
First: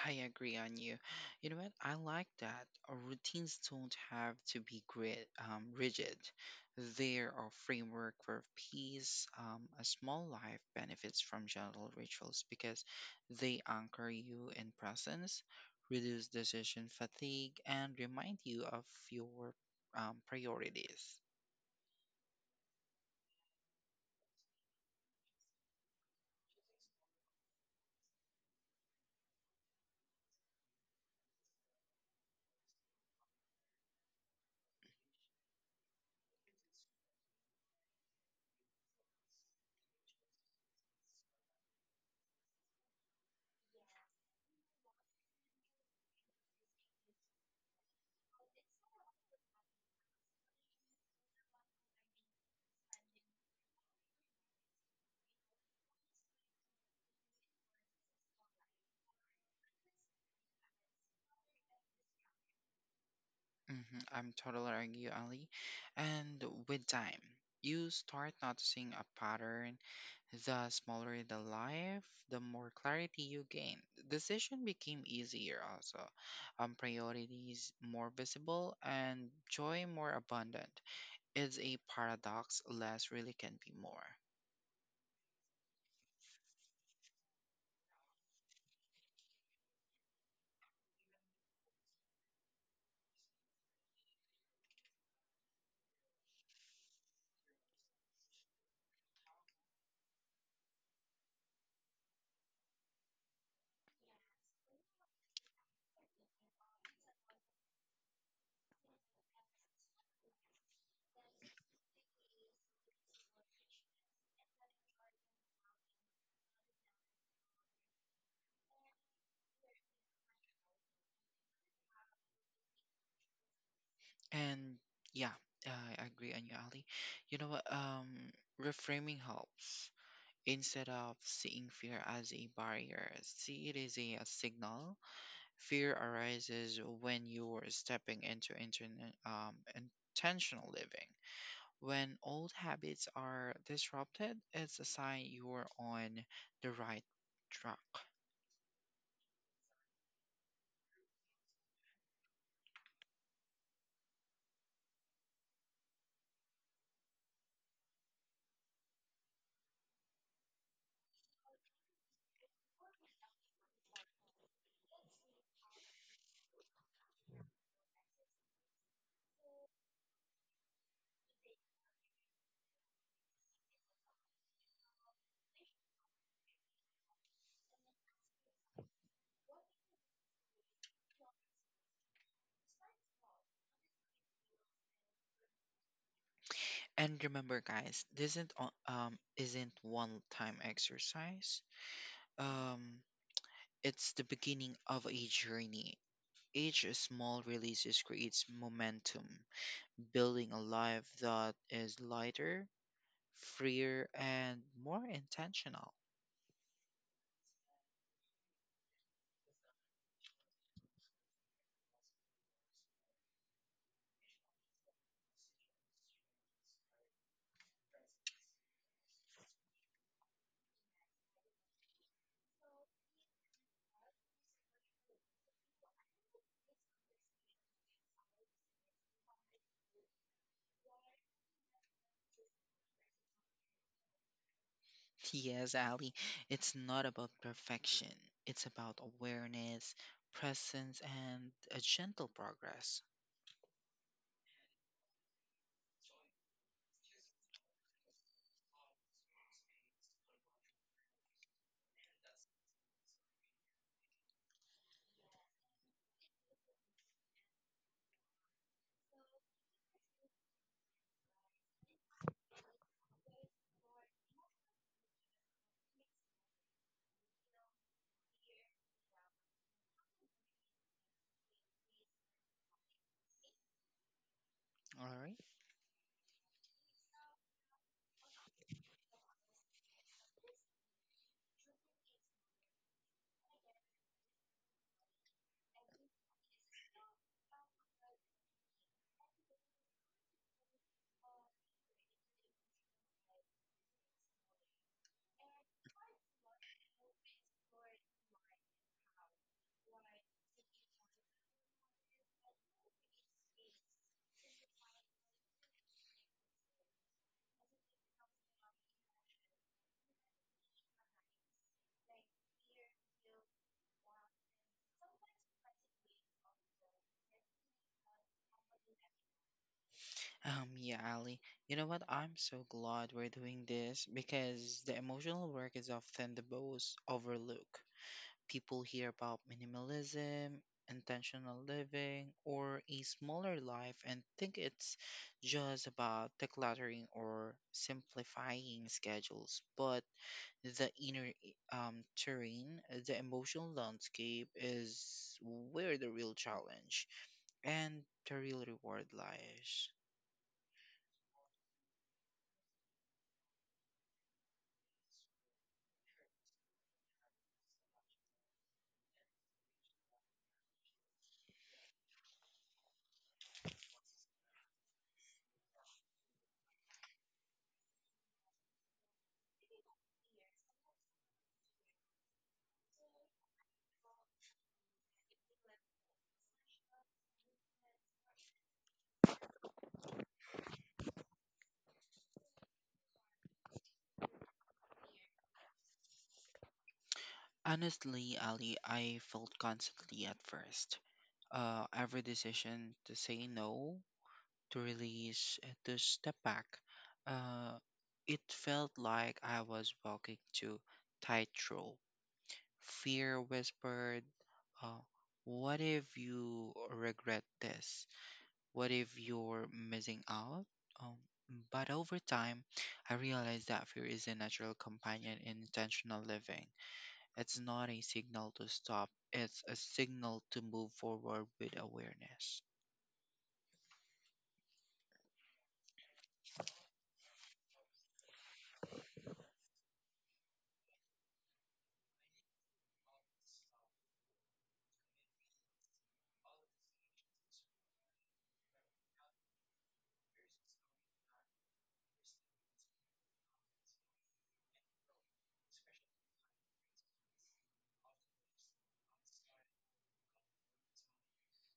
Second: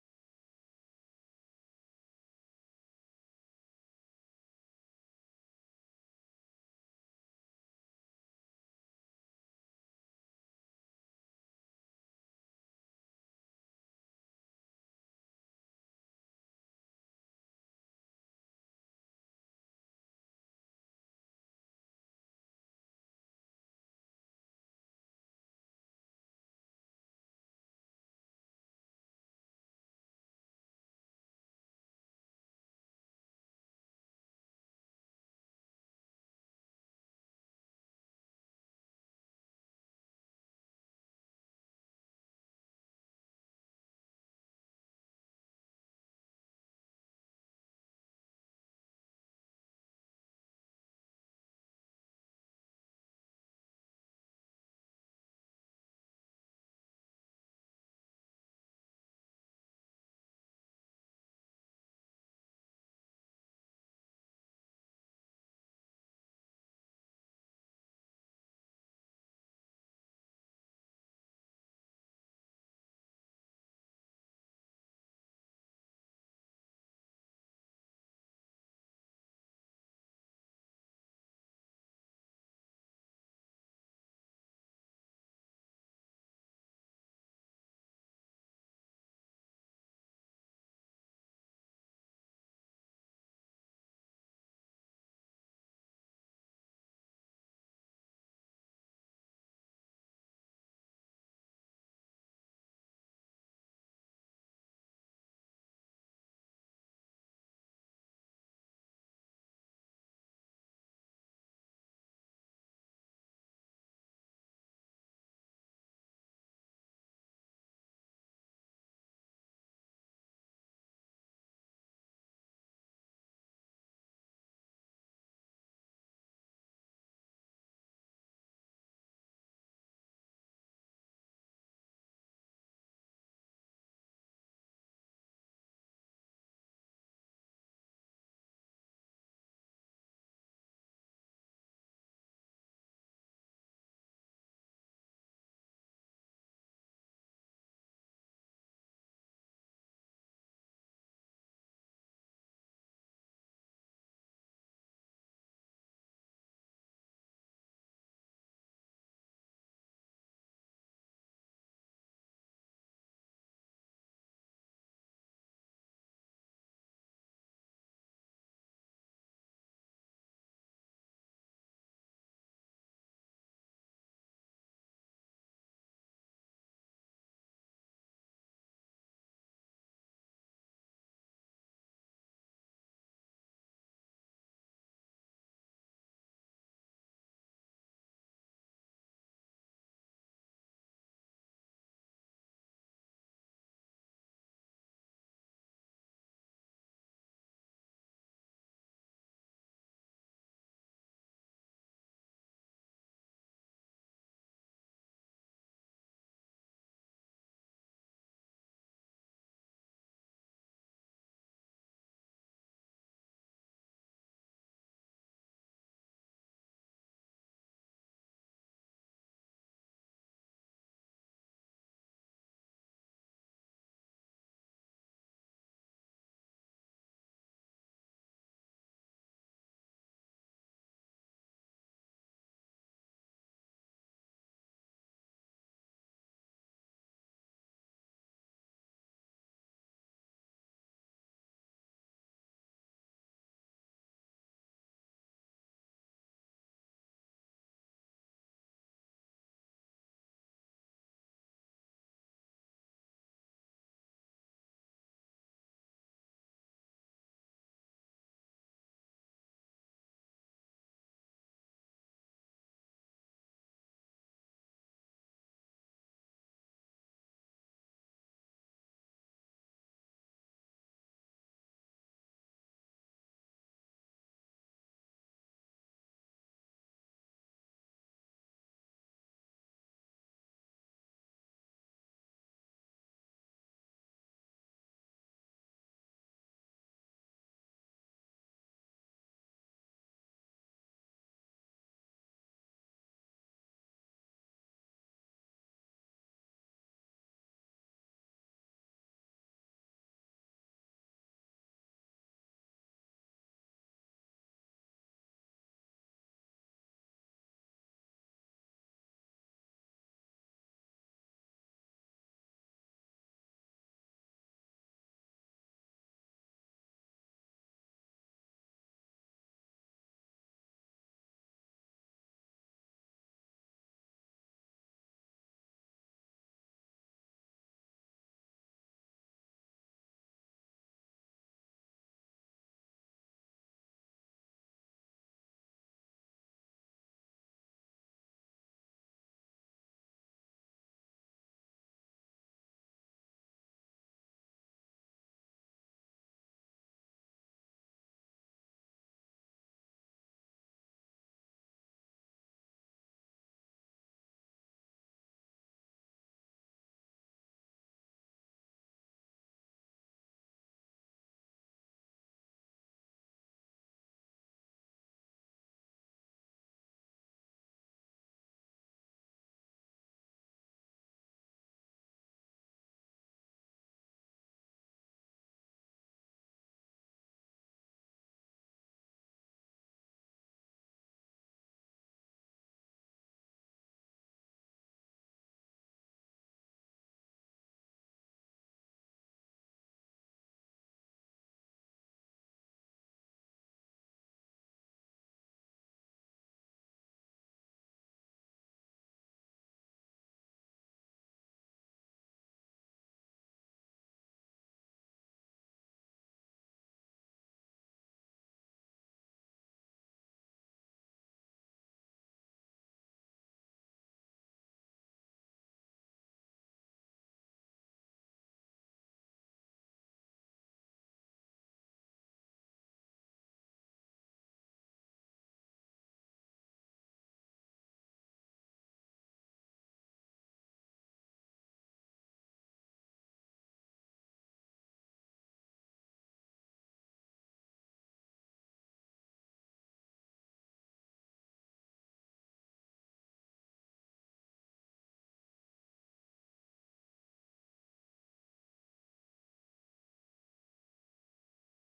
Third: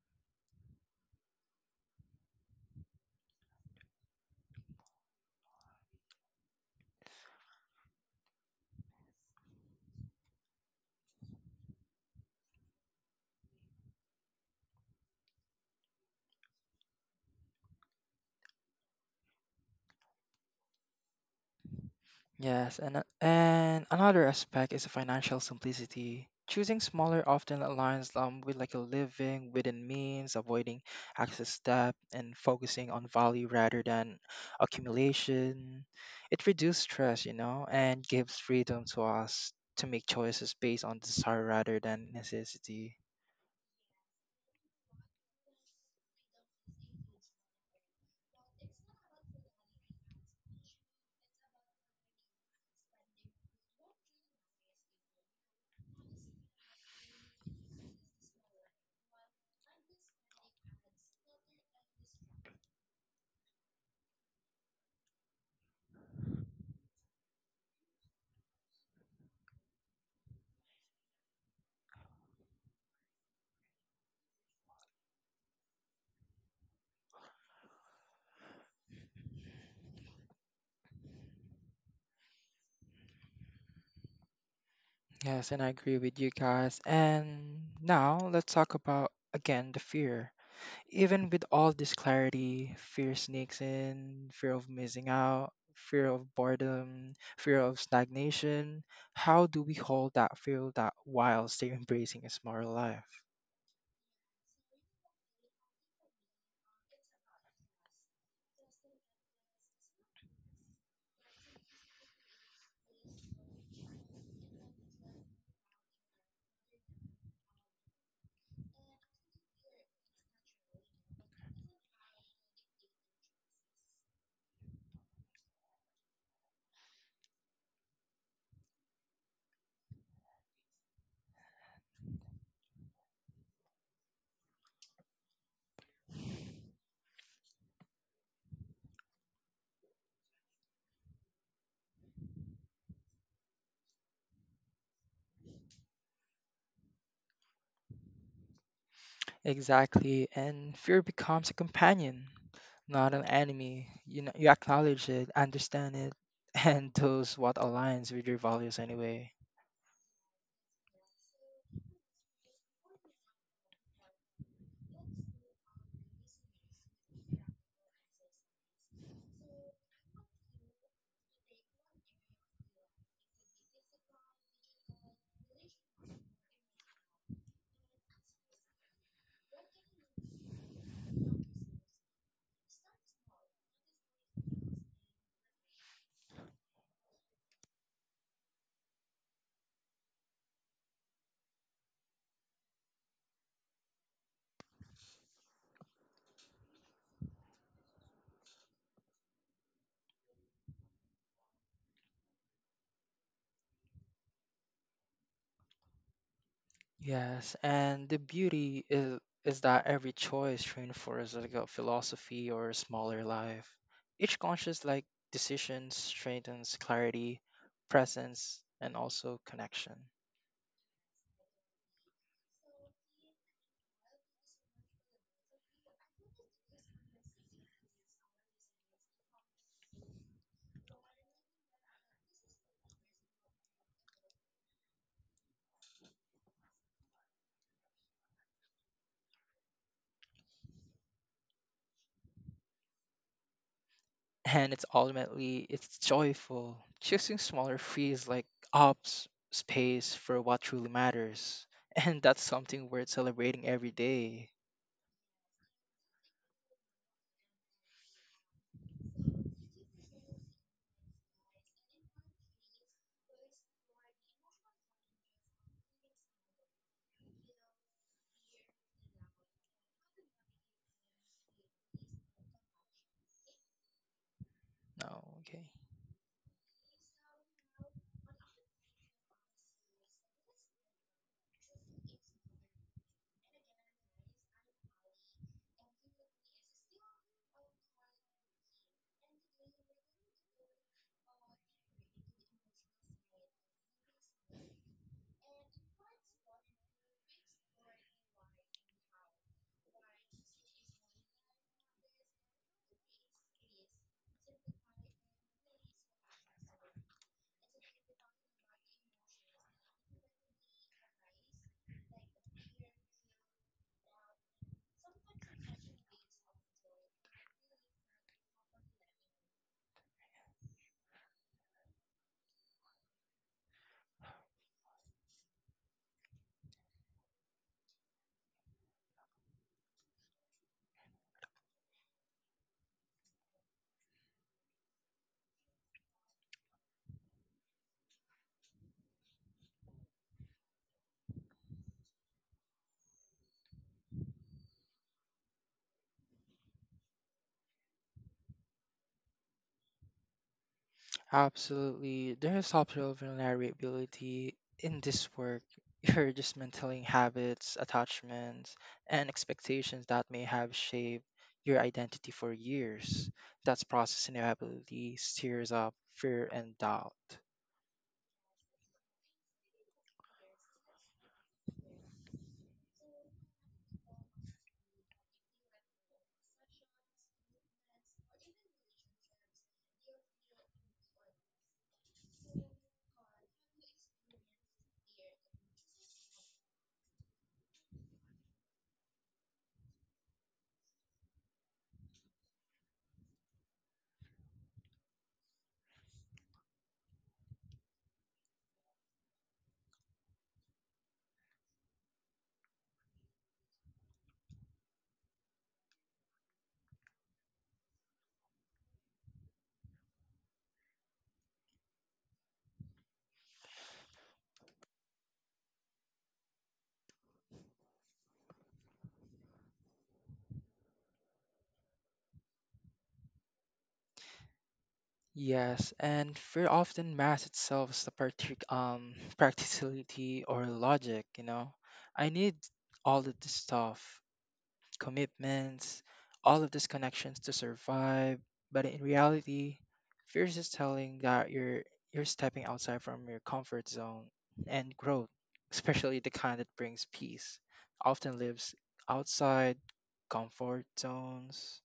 [SPEAKER 1] I agree on you. You know what? I like that. Our routines don't have to be rigid. They're a framework for peace. A small life benefits from gentle rituals because they anchor you in presence, reduce decision fatigue, and remind you of your priorities.
[SPEAKER 2] Yes, and another aspect is financial simplicity. Choosing smaller often aligns with like a living within means, avoiding excess debt, and focusing on value rather than accumulation. It reduces stress, you know, and gives freedom to us to make choices based on desire rather than necessity.
[SPEAKER 1] I'm totally agree, you, Ali. And with time, you start noticing a pattern. The smaller the life, the more clarity you gain. Decision became easier also. Priorities more visible and joy more abundant. It's a paradox, less really can be more.
[SPEAKER 2] Yes, and I agree with you guys. And now let's talk about again the fear. Even with all this clarity, fear sneaks in, fear of missing out, fear of boredom, fear of stagnation. How do we hold that fear that while still embracing a smarter life?
[SPEAKER 1] And yeah, I agree on you, Ali. You know what? Reframing helps. Instead of seeing fear as a barrier, see it as a signal. Fear arises when you're stepping into intentional living. When old habits are disrupted, it's a sign you're on the right track.
[SPEAKER 2] Exactly, and fear becomes a companion, not an enemy. You know, you acknowledge it, understand it, and does what aligns with your values anyway.
[SPEAKER 1] And remember, guys, this isn't one time exercise. Um, it's the beginning of a journey. Each small releases creates momentum building a life that is lighter, freer, and more intentional.
[SPEAKER 2] Yes, and the beauty is that every choice reinforces like a philosophy or a smaller life. Each conscious like decision strengthens clarity, presence, and also connection.
[SPEAKER 1] Yes, Ali, it's not about perfection, it's about awareness, presence, and a gentle progress.
[SPEAKER 2] And it's ultimately it's joyful. Choosing smaller frees like ops space for what truly matters. And that's something worth celebrating every day.
[SPEAKER 1] All
[SPEAKER 2] No,
[SPEAKER 1] right.
[SPEAKER 2] okay.
[SPEAKER 1] Yeah, Ali, you know what? I'm so glad we're doing this because the emotional work is often the most overlooked. People hear about minimalism, intentional living, or a smaller life and think it's just about decluttering or simplifying schedules. But the inner terrain, the emotional landscape is where the real challenge and the real reward lies.
[SPEAKER 2] Absolutely. There is optional vulnerability in this work. You're just mantaining habits, attachments, and expectations that may have shaped your identity for years. That's processing ability stirs up fear and doubt.
[SPEAKER 1] Honestly, Ali, I felt constantly at first. Every decision to say no to release, and to step back. Uh, it felt like I was walking to tightrope. Fear whispered, uh, "What if you regret this? What if you're missing out?" Um, but over time, I realized that fear is a natural companion in intentional living. It's not a signal to stop; it's a signal to move forward with awareness.
[SPEAKER 2] Yes, and fear often masks itself as the practicality or logic, you know. I need all of this stuff. Commitments, all of these connections to survive. But in reality, fear is just telling that you're stepping outside from your comfort zone and growth, especially the kind that brings peace, often lives outside comfort zones.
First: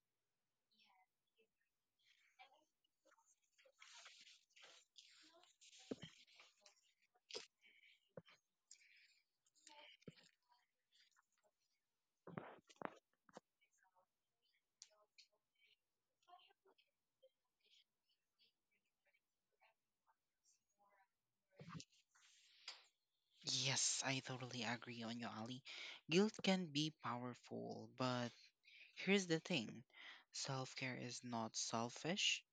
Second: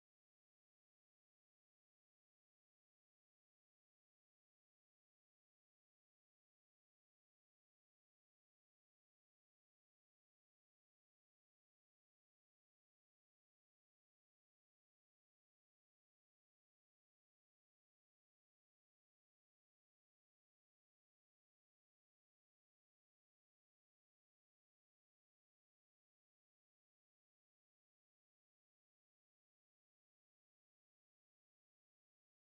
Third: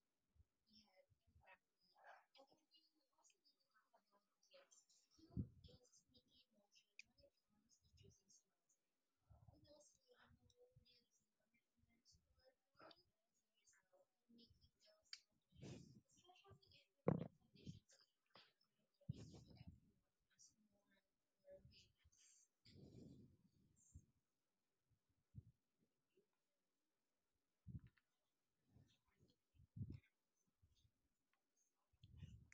[SPEAKER 1] Yes, I totally agree on you, Ali. Guilt can be powerful, but here's the thing self care is not selfish.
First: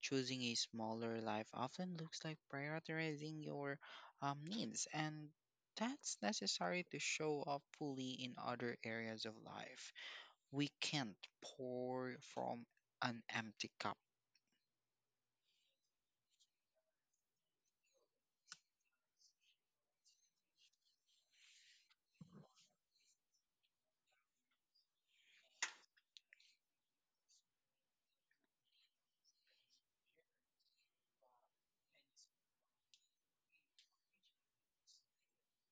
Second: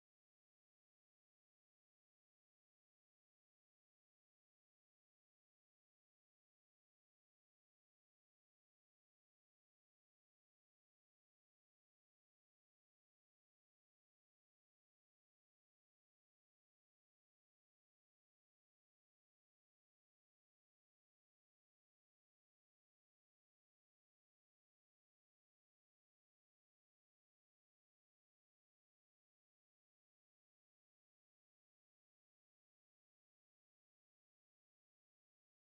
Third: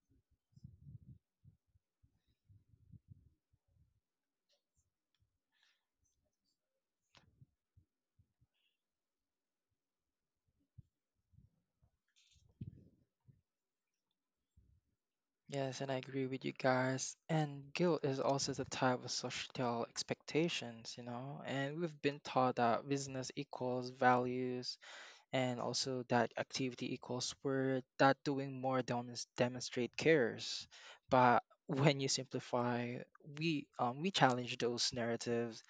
[SPEAKER 1] Choosing a smaller life often looks like prioritizing your needs, and that's necessary to show up fully in other areas of life. We can't pour from an empty cup.
[SPEAKER 2] Yes, and I agree with you guys. And guilt is also the type of societal expectations, you know. And we've been taught that business equals values, and also that activity equals we're not doing more than is demonstrate cares but when you simplify we challenge those narratives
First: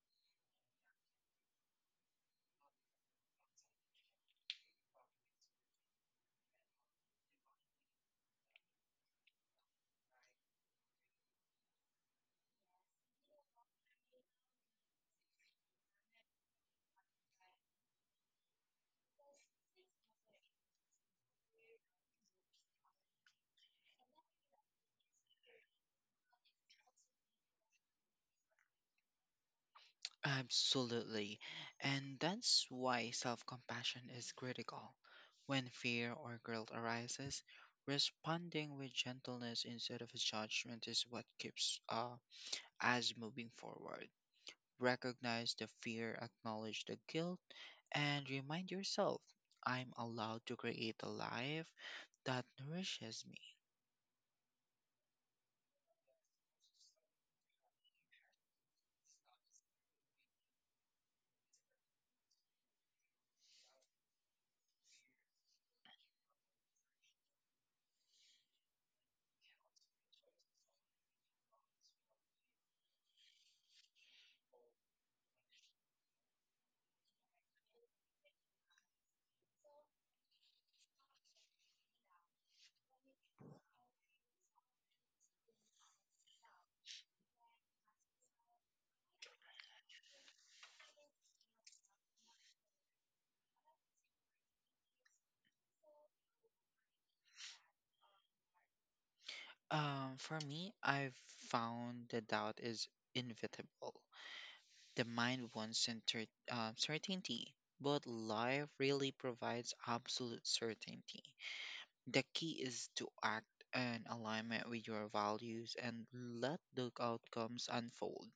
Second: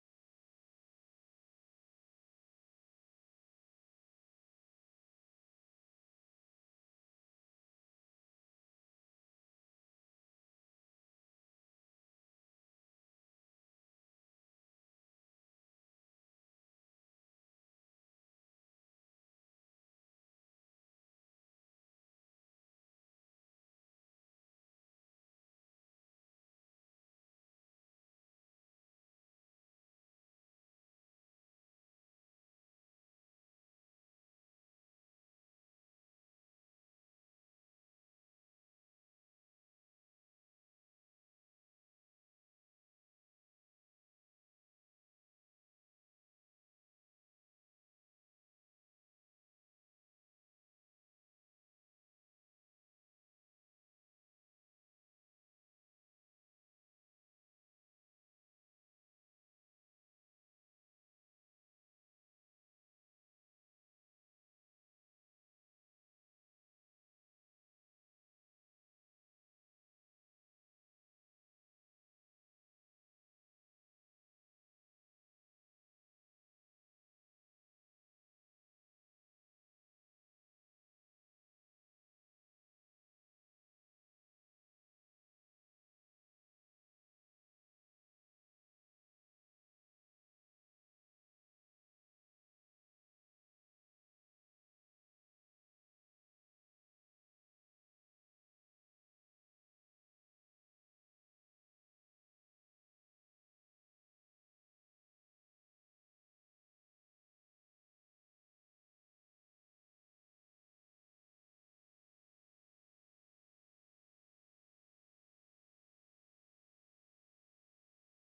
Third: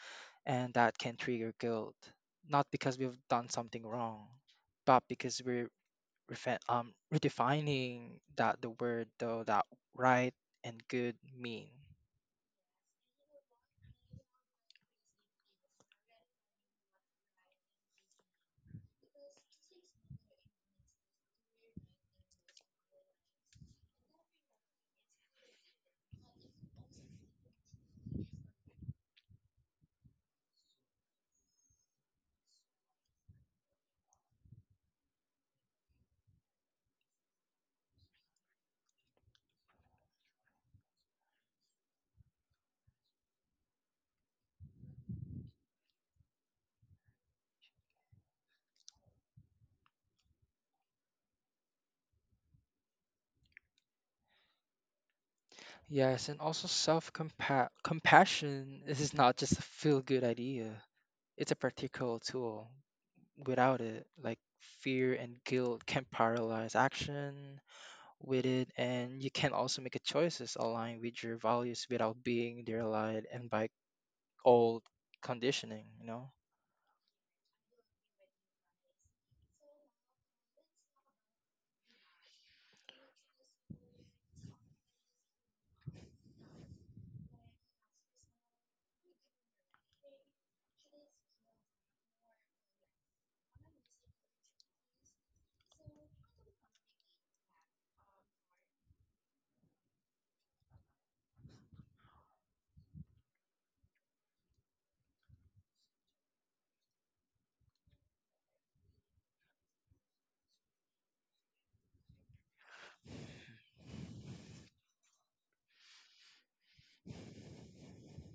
[SPEAKER 2] and that can trigger guilt not because we've done something wrong but because we're redefining that the word though that right and good mean.
[SPEAKER 1] Absolutely. And that's why self compassion is critical. When fear or guilt arises, responding with gentleness instead of judgment is what keeps us moving forward. Recognize the fear, acknowledge the guilt, and remind yourself I'm allowed to create a life that nourishes me.
[SPEAKER 2] Yes, and also self compassion is not just a feel good idea, it's a practical tool. Without it, like fear and guilt can paralyze action with it, and you can also make a choices aligned with your values without being derelied and by old conditioning, you know?
[SPEAKER 1] For me, I've found the doubt is inevitable. The mind wants certainty, but life really provides absolute certainty. The key is to act in alignment with your values and let the outcomes unfold.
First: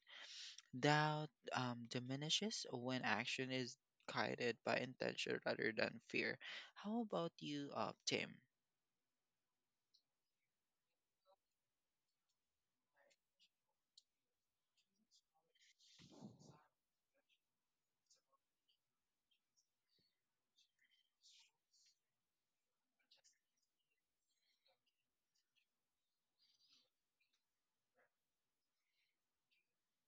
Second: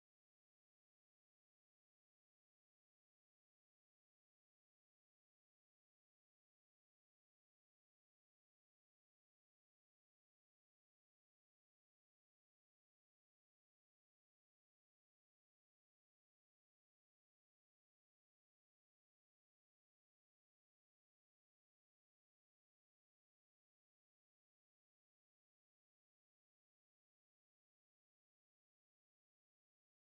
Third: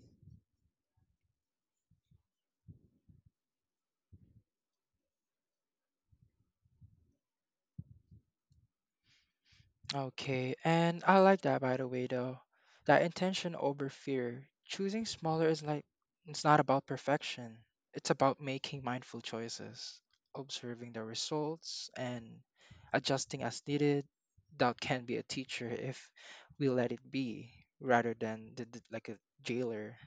[SPEAKER 1] Doubt diminishes when action is guided by intention rather than fear. How about you, Tim?
[SPEAKER 2] Okay, and I like that by the way though. That intention over fear. Choosing smaller is like it's not about perfection. It's about making mindful choices, observing the results and adjusting as needed. Doubt can be a teacher if we let it be rather than like a jailer.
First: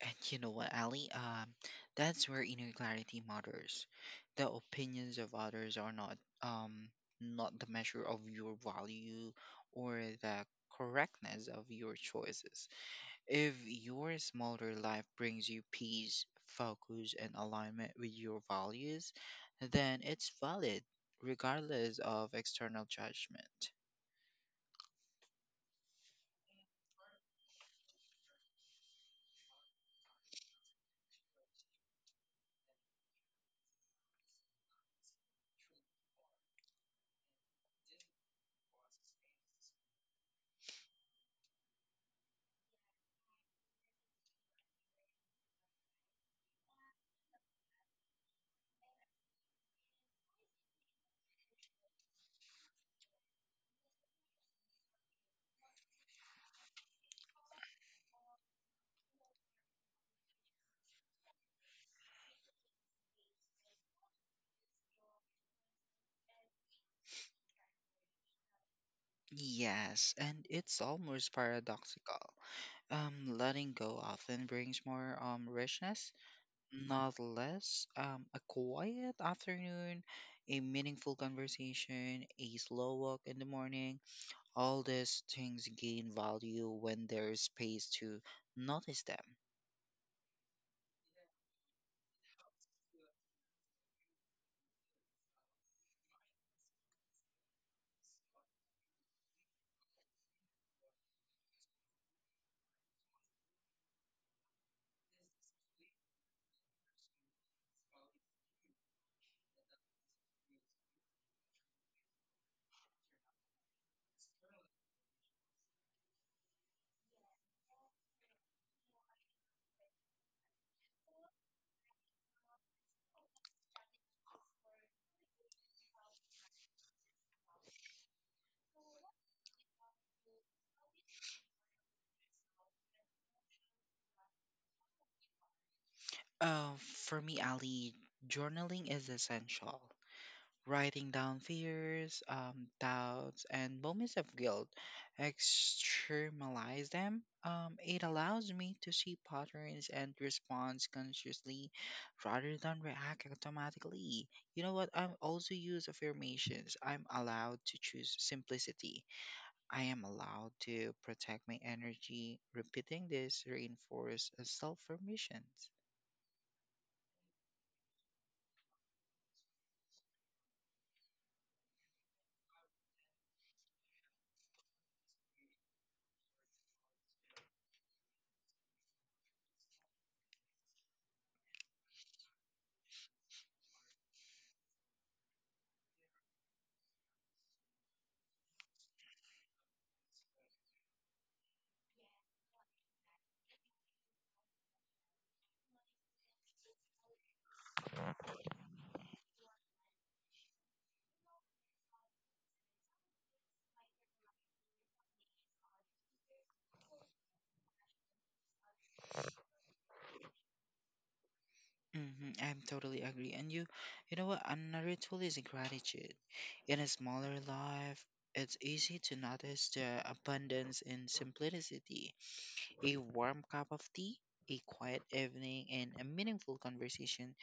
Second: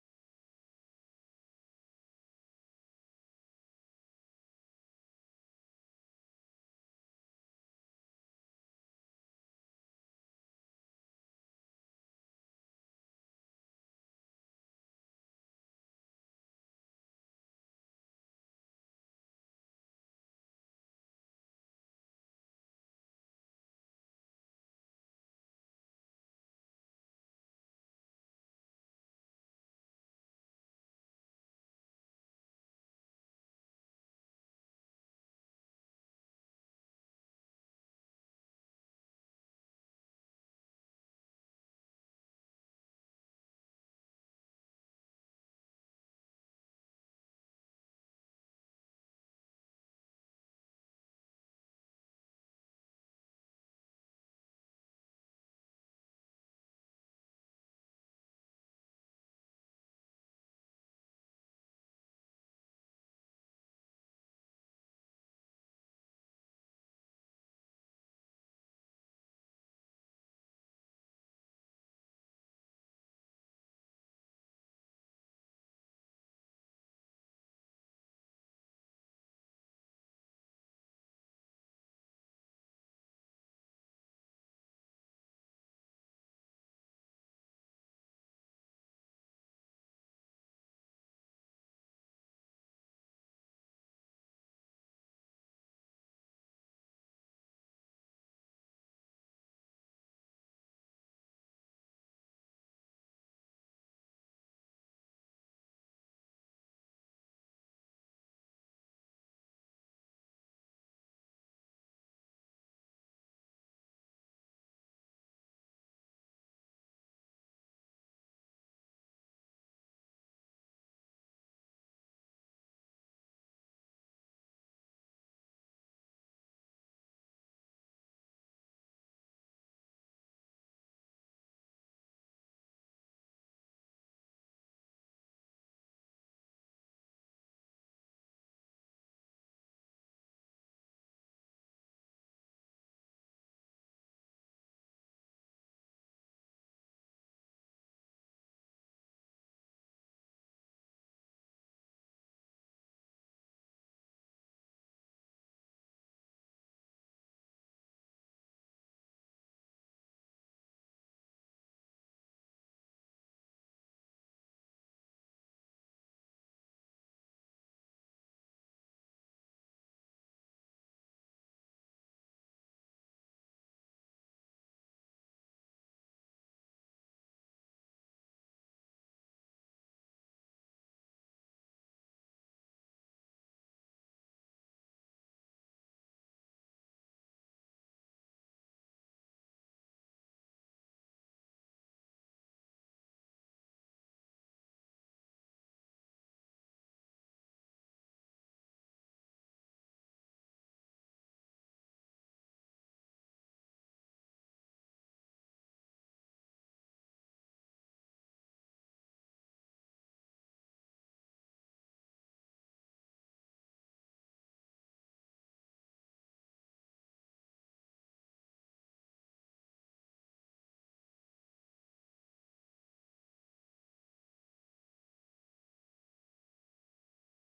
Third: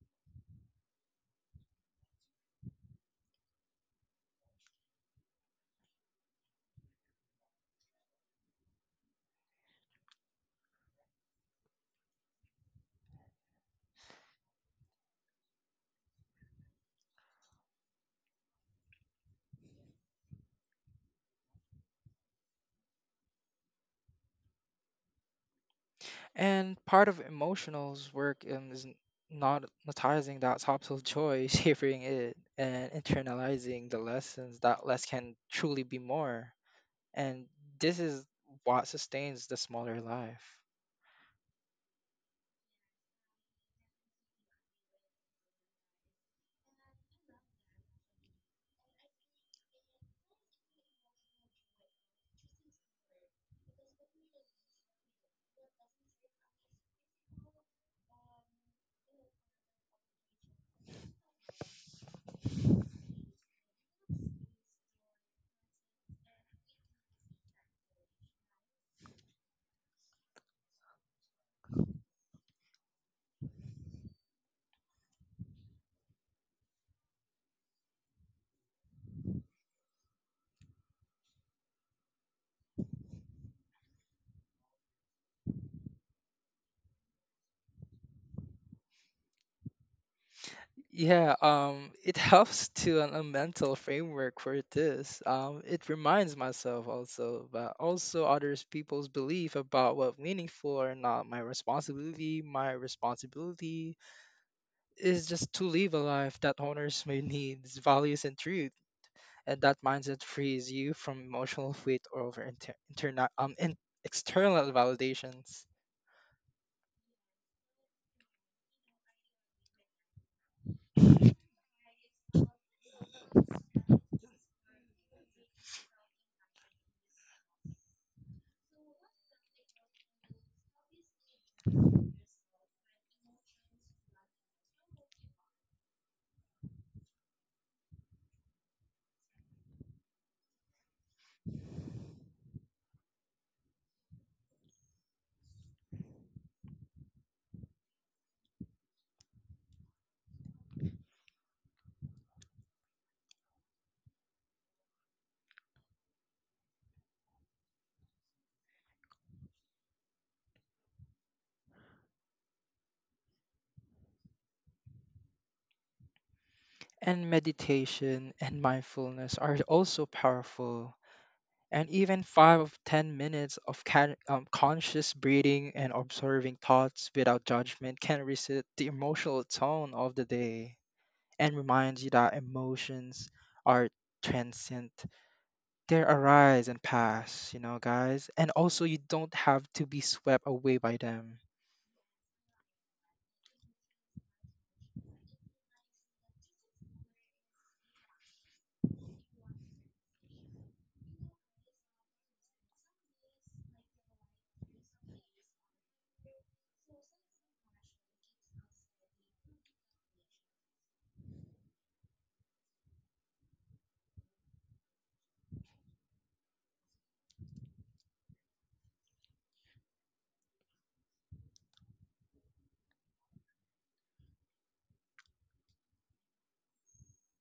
[SPEAKER 1] And you know what, Ali? That's where inner clarity matters. The opinions of others are not um not the measure of your value or the correctness of your choices. If your smaller life brings you peace, focus, and alignment with your values, then it's valid, regardless of external judgment.
[SPEAKER 2] And part of emotional's work is not monetizing that subtle joy, savoring it, and internalizing the lessons that less can truly be more. And this is what sustains the smaller life.
[SPEAKER 1] Yes, and it's almost paradoxical. Letting go often brings more richness, not less. A quiet afternoon, a meaningful conversation, a slow walk in the morning. All these things gain value when there's space to notice them.
[SPEAKER 2] Yeah, it helps to an, a mental framework for this. It reminds myself also, but also others people's belief about what meaningful or not my responsibility, my responsibility, is just to live a life that honors my needs, values, and truth. And that mindset frees you from emotional weight over external validations.
[SPEAKER 1] Uh, for me, Ali, journaling is essential. Writing down fears, doubts, and moments of guilt, externalize them. It allows me to see patterns and respond consciously rather than react automatically. You know what? I also use affirmations. I'm allowed to choose simplicity. I am allowed to protect my energy. Repeating this reinforces self permissions.
[SPEAKER 2] And meditation and mindfulness are also powerful. And even five of 10 minutes of conscious breathing and observing thoughts without judgment can reset the emotional tone of the day and reminds you that emotions are transient. They arise and pass, you know, guys. And also, you don't have to be swept away by them.
[SPEAKER 1] Hmm, I'm totally agree. You know what? Another tool is gratitude. In a smaller life, it's easy to notice the abundance in simplicity. A warm cup of tea, a quiet evening, and a meaningful conversation.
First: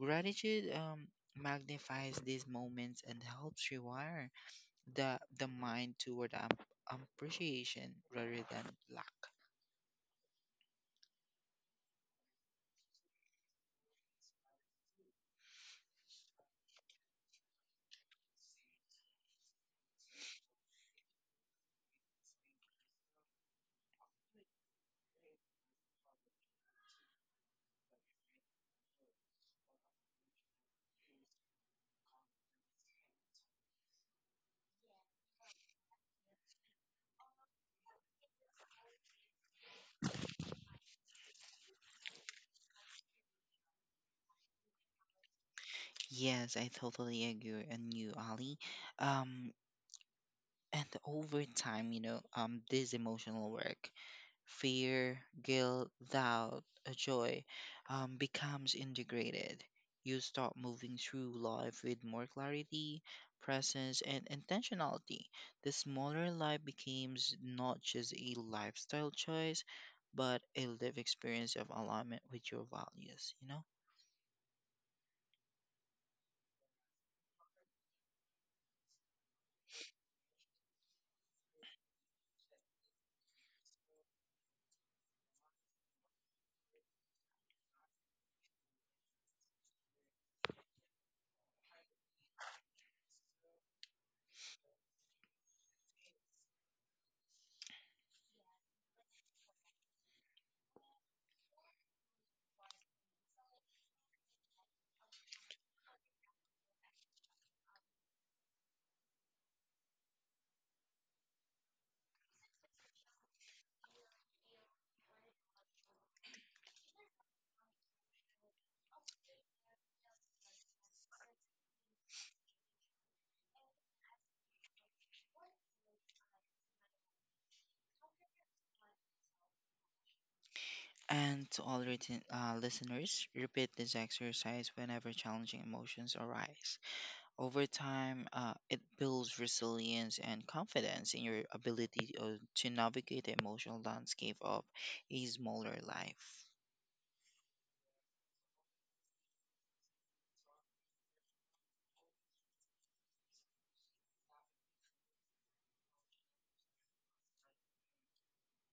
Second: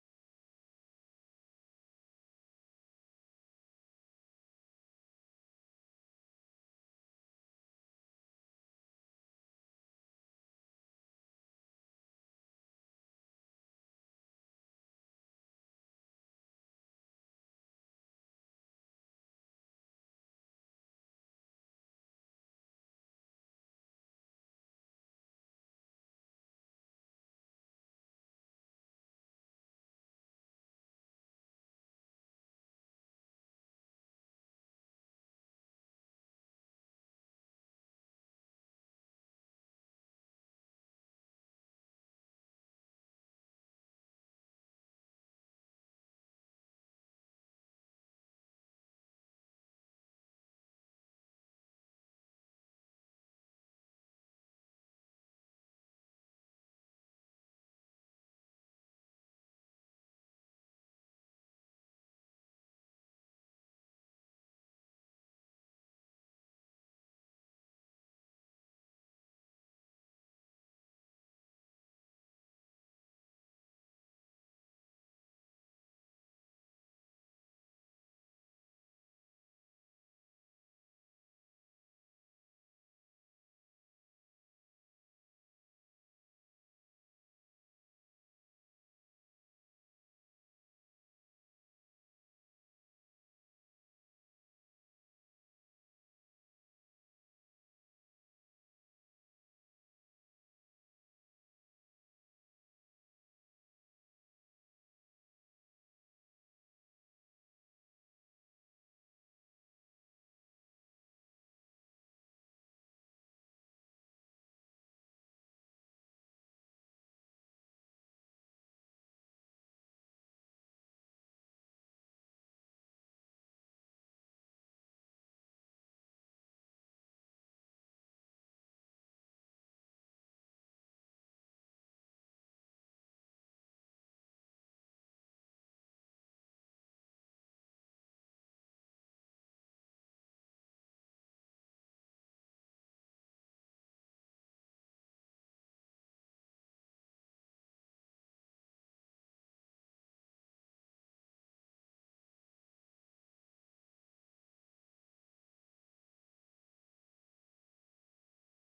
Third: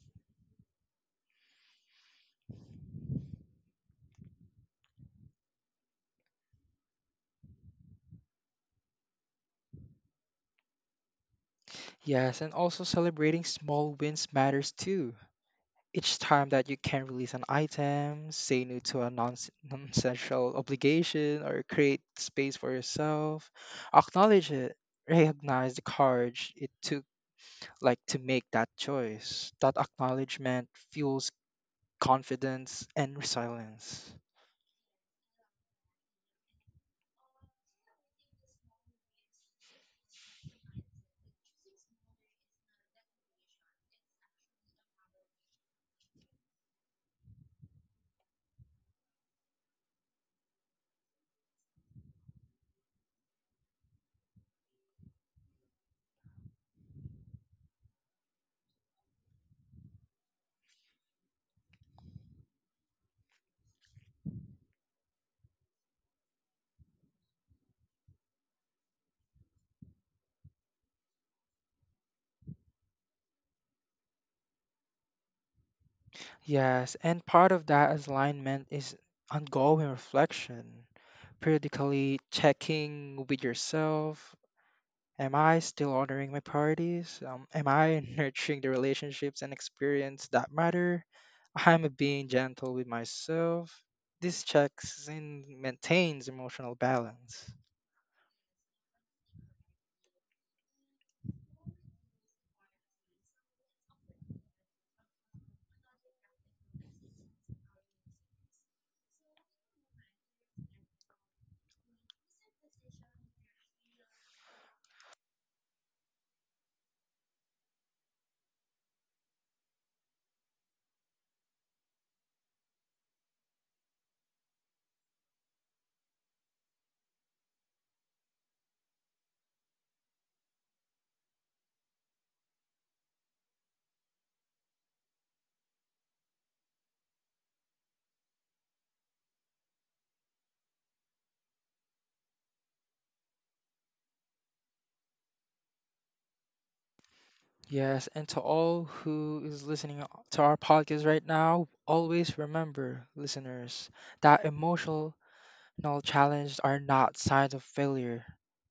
[SPEAKER 1] Gratitude magnifies these moments and helps rewire the mind toward appreciation rather than lack.
[SPEAKER 2] Yes, and also celebrating small wins matters too. Each time that you can release an item, say no to a non essential obligation, or create space for yourself, acknowledge it. Recognize the courage it took, like, to make that choice. That acknowledgement fuels confidence and resilience.
[SPEAKER 1] Yes, I totally agree. Um, And over time, this emotional work, fear, guilt, doubt, joy, becomes integrated. You start moving through life with more clarity, presence, and intentionality. The smaller life becomes not just a lifestyle choice, but a lived experience of alignment with your values, you know?
[SPEAKER 2] Yes, and part of that alignment is ongoing reflection, periodically checking with yourself. Am I still honoring my priorities? Am I nurturing the relationships and experience that matter? Am I being gentle with myself? This checks and maintains emotional balance.
[SPEAKER 1] And to all written, listeners, repeat this exercise whenever challenging emotions arise. Over time, it builds resilience and confidence in your ability to navigate the emotional landscape of a smaller life.
[SPEAKER 2] Yes, and to all who is listening to our podcast right now, always remember, listeners, that emotional No, challenges are not signs of failure.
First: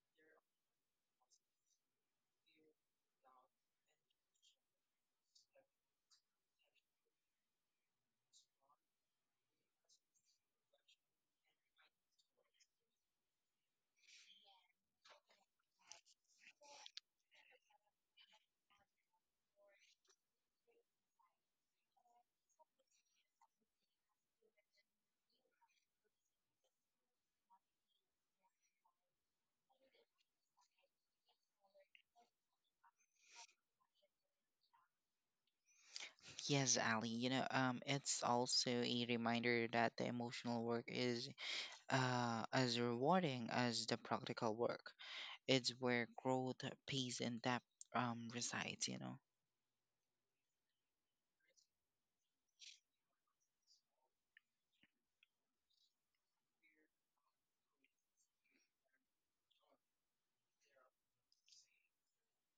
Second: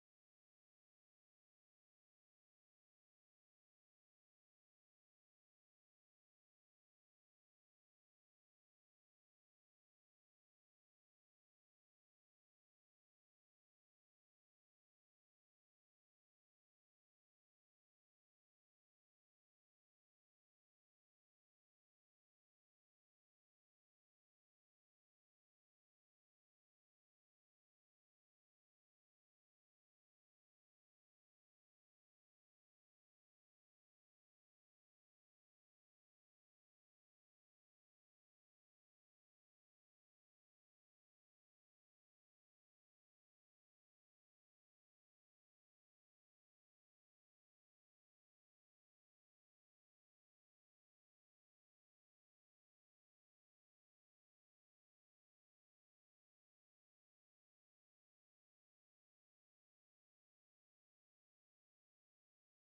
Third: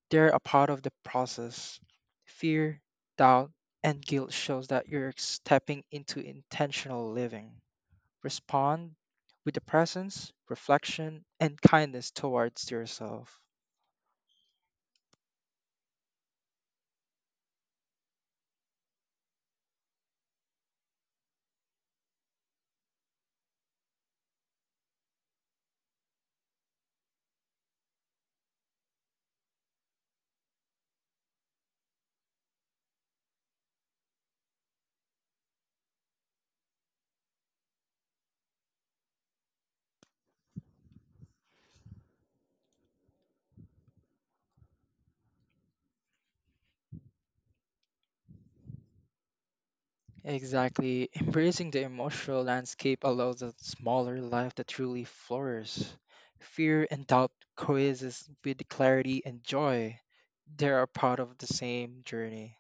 [SPEAKER 2] They're a part of the process. Fear, doubt, and guilt shows that you're stepping into intentional living. Respond with the presence, reflection, and kindness towards yourself.
[SPEAKER 1] Yes, Ali, it's also a reminder that the emotional work is as rewarding as the practical work. It's where growth, peace, and depth resides, you know.
[SPEAKER 2] Exactly. Embracing the emotional landscape allows a smaller life to truly flourish. Fear and doubt coexist with clarity and joy. They are part of the same journey.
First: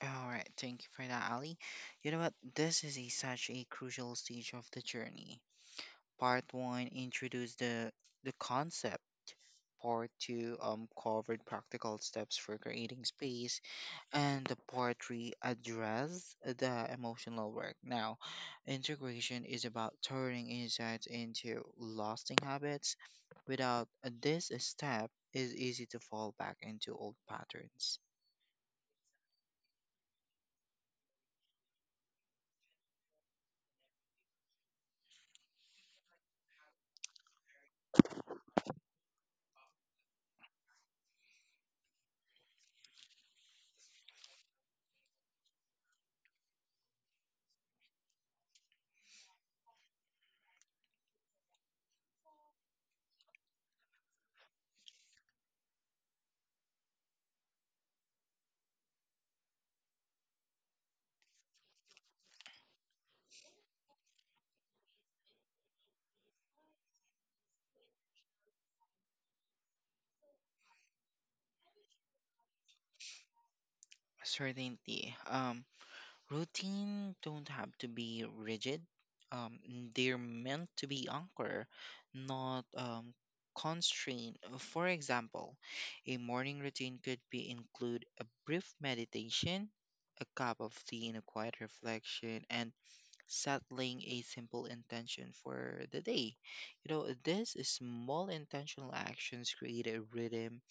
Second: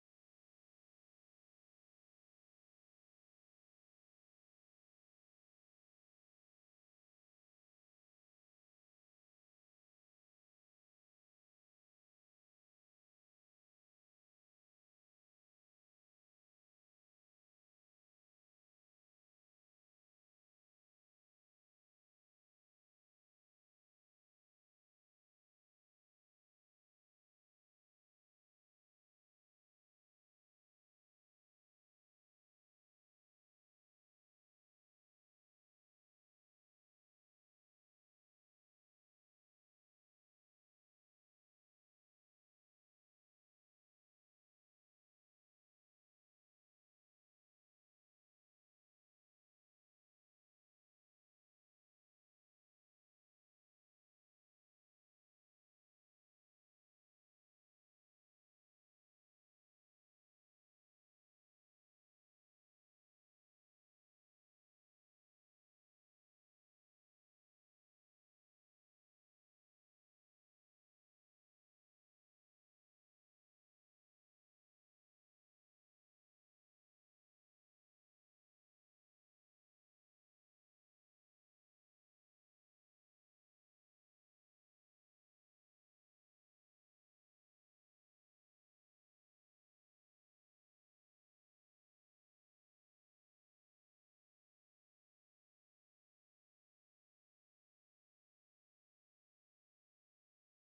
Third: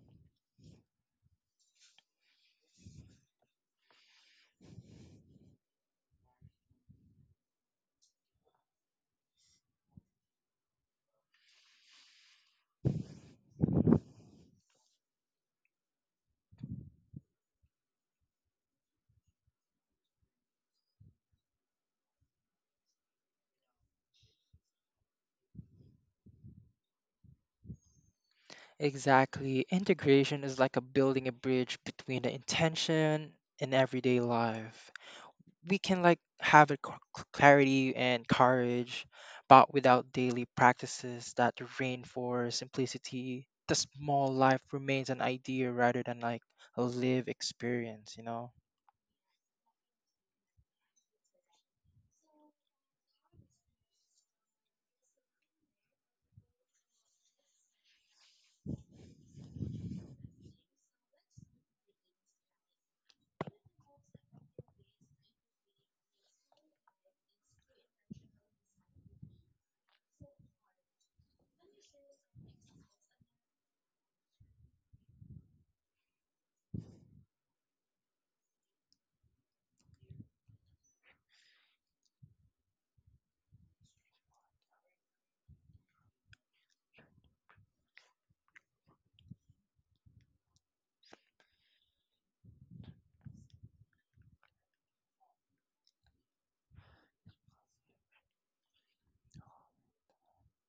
[SPEAKER 1] All right, thank you for that, Ali. You know what? Such a crucial stage of the journey. Part one introduced the concept. Part two covered practical steps for creating space, and the part three addressed the emotional work. Now, integration is about turning insights into lasting habits. Without this step, it's easy to fall back into old patterns.
[SPEAKER 2] Exactly. Integration is like a building a bridge between the intention and everyday life. We can like have a clarity and courage, but without daily practices that reinforce simplicity, the small life remains an idea rather than like a live experience, you know?
[SPEAKER 1] Certainty. Routine don't have to be rigid. Um, they're meant to be anchor, not constraint. For example, a morning routine could be include a brief meditation, a cup of tea and a quiet reflection, and settling a simple intention for the day. You know, these small intentional actions create a rhythm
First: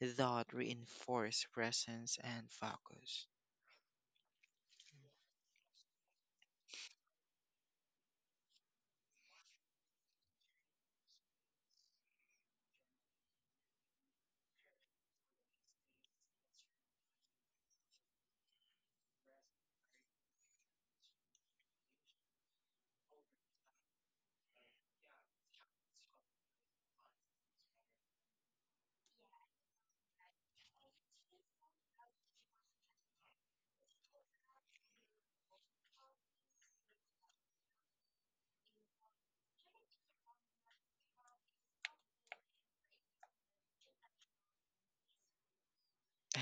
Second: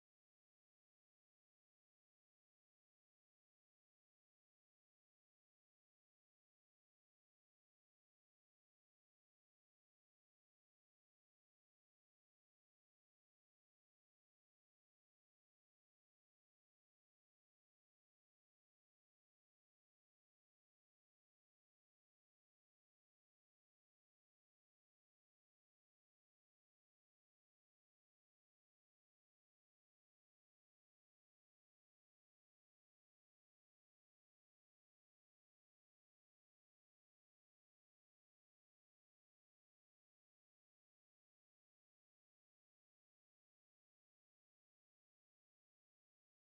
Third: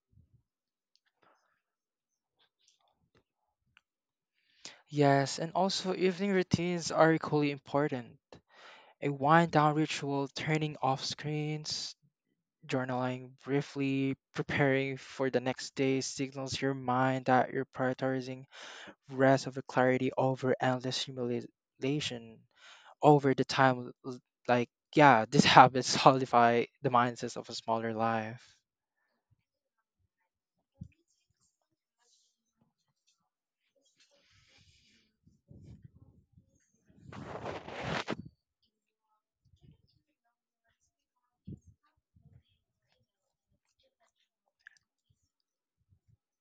[SPEAKER 1] that reinforce presence and focus.
[SPEAKER 2] Yes, and also evening routines are equally important. A wind down ritual, turning off screens, journaling briefly, preparing for the next day signals your mind that you're prioritizing rest over clarity over endless stimulation over the time. Like, yeah, this habit solidify the mindsets of a smaller life.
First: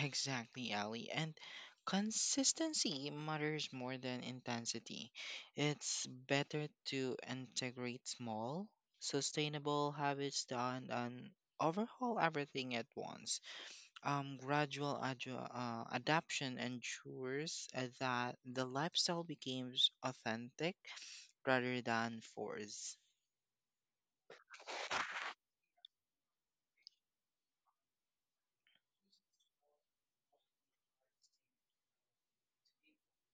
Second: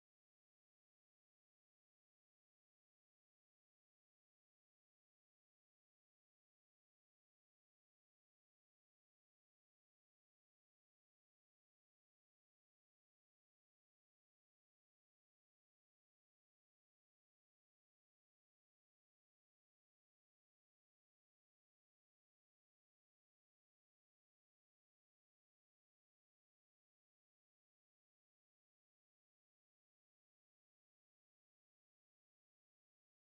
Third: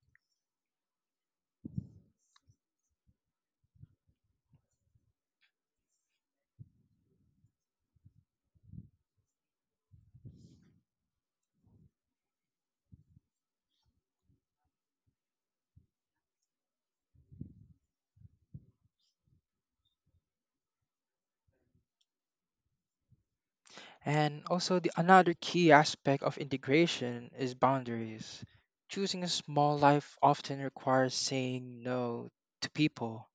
[SPEAKER 1] Exactly, Ali. And consistency matters more than intensity. It's better to integrate small, sustainable habits than and overhaul everything at once. Gradual adju adaptation ensures that the lifestyle becomes authentic rather than forced.
[SPEAKER 2] And also, the another key aspect of integration is boundaries. Choosing a small life often requires saying no to people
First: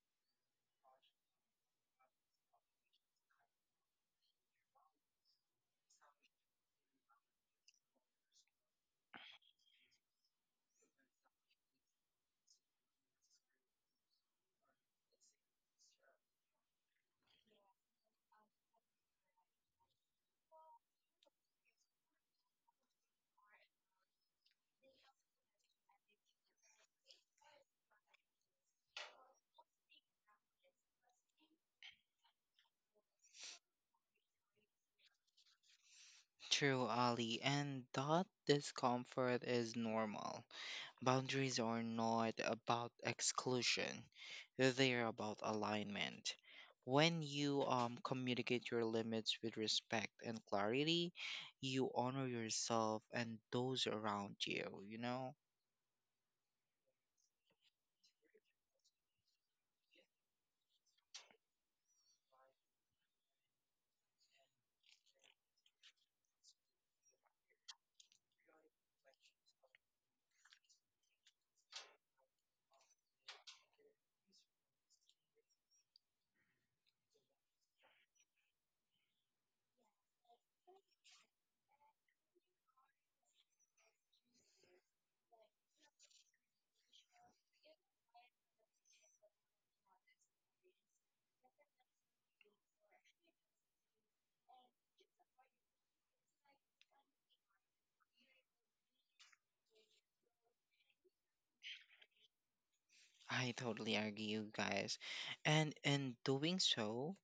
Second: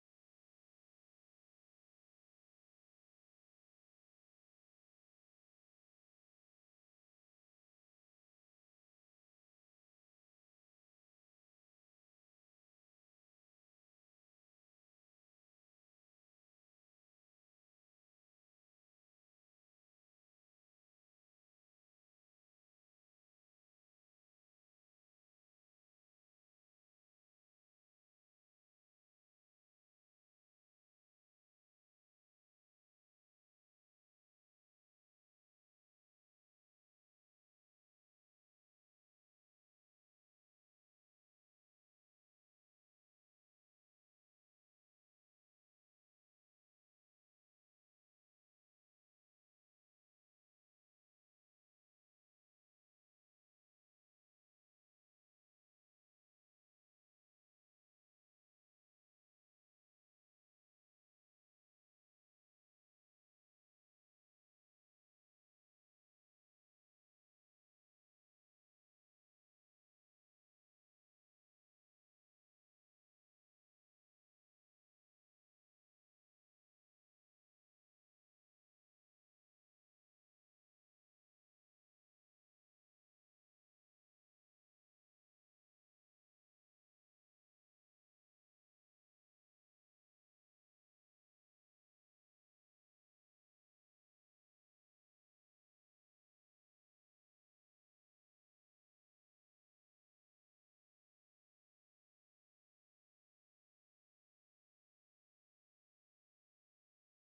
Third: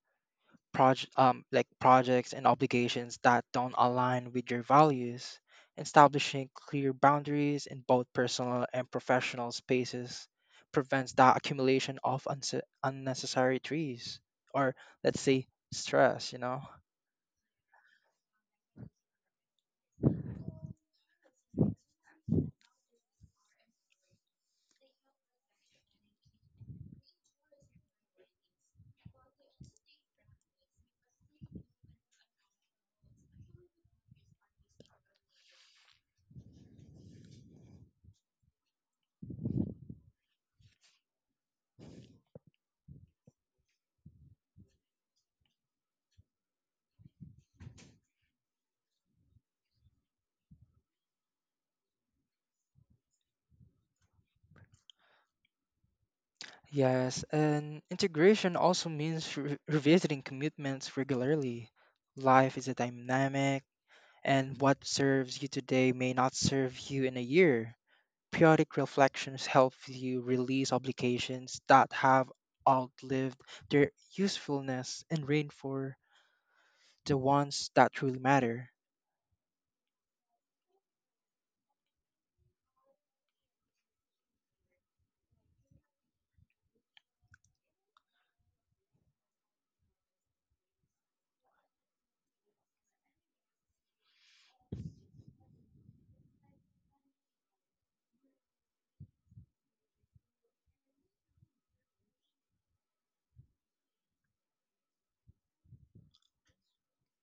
[SPEAKER 2] project like projects and obligations that don't align with your values, establishing clear boundaries in both personal and professional spaces prevents the accumulation of unnecessary trees or let's say stress, you know.
[SPEAKER 1] True, Ali, and that discomfort is normal. Boundaries are not about exclusion, they are about alignment. When you communicate your limits with respect and clarity, you honor yourself and those around you, you know?
[SPEAKER 2] Yes, and integration also means revisiting commitments regularly. Life is a dynamic, and what serves you today may not serve you in a year. Periodic reflections help you release obligations that have outlived their usefulness and reinforce the ones that truly matter.
[SPEAKER 1] I totally agree, you guys. And in doing so,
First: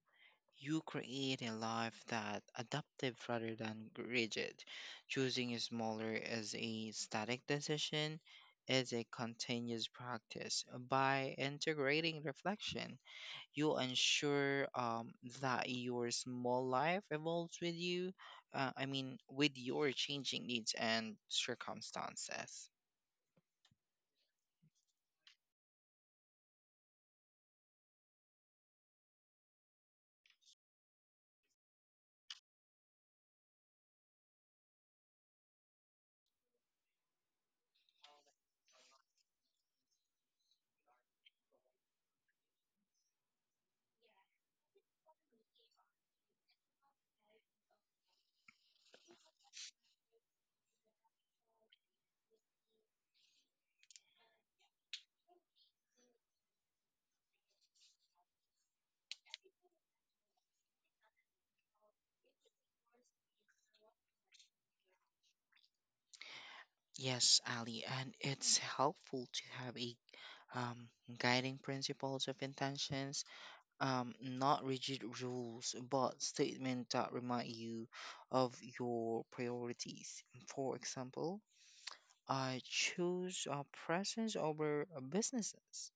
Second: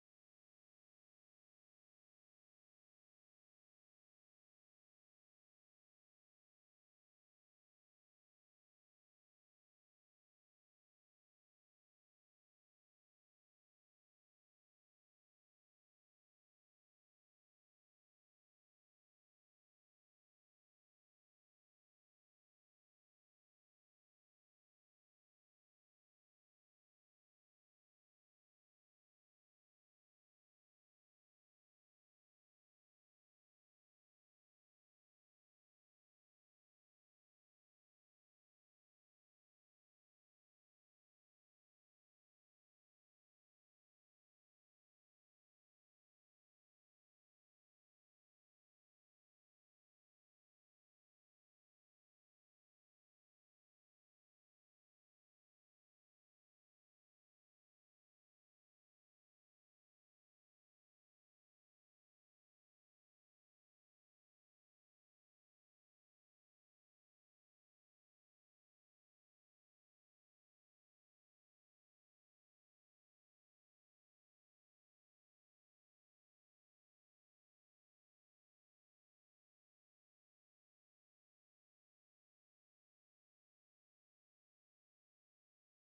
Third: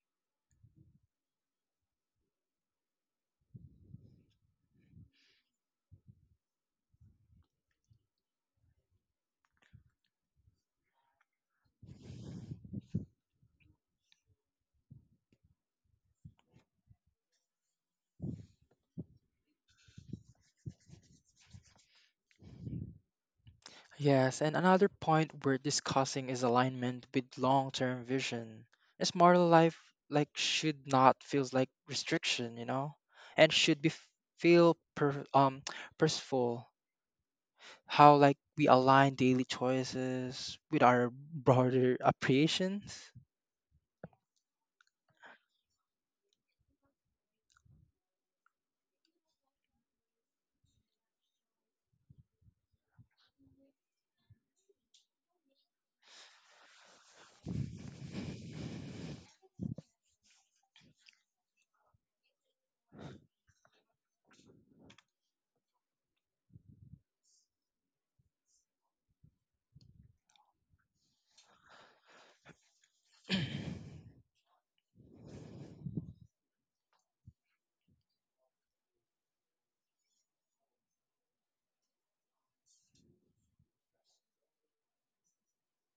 [SPEAKER 1] you create a life that adaptive rather than rigid. Choosing smaller is a static decision, is a continuous practice. By integrating reflection, you ensure that your small life evolves with you. I mean, with your changing needs and circumstances.
[SPEAKER 2] Yes, and another point we're discussing is alignment with long-term vision. A smarter life like should not feels like restriction, you know, and should be feel purposeful. How like we align daily choices with our broader appreciations.
[SPEAKER 1] Yes, Ali, and it's helpful to have a um, guiding principles of intentions not rigid rules, but statements that remind you of your priorities. For example, I choose presence over businesses.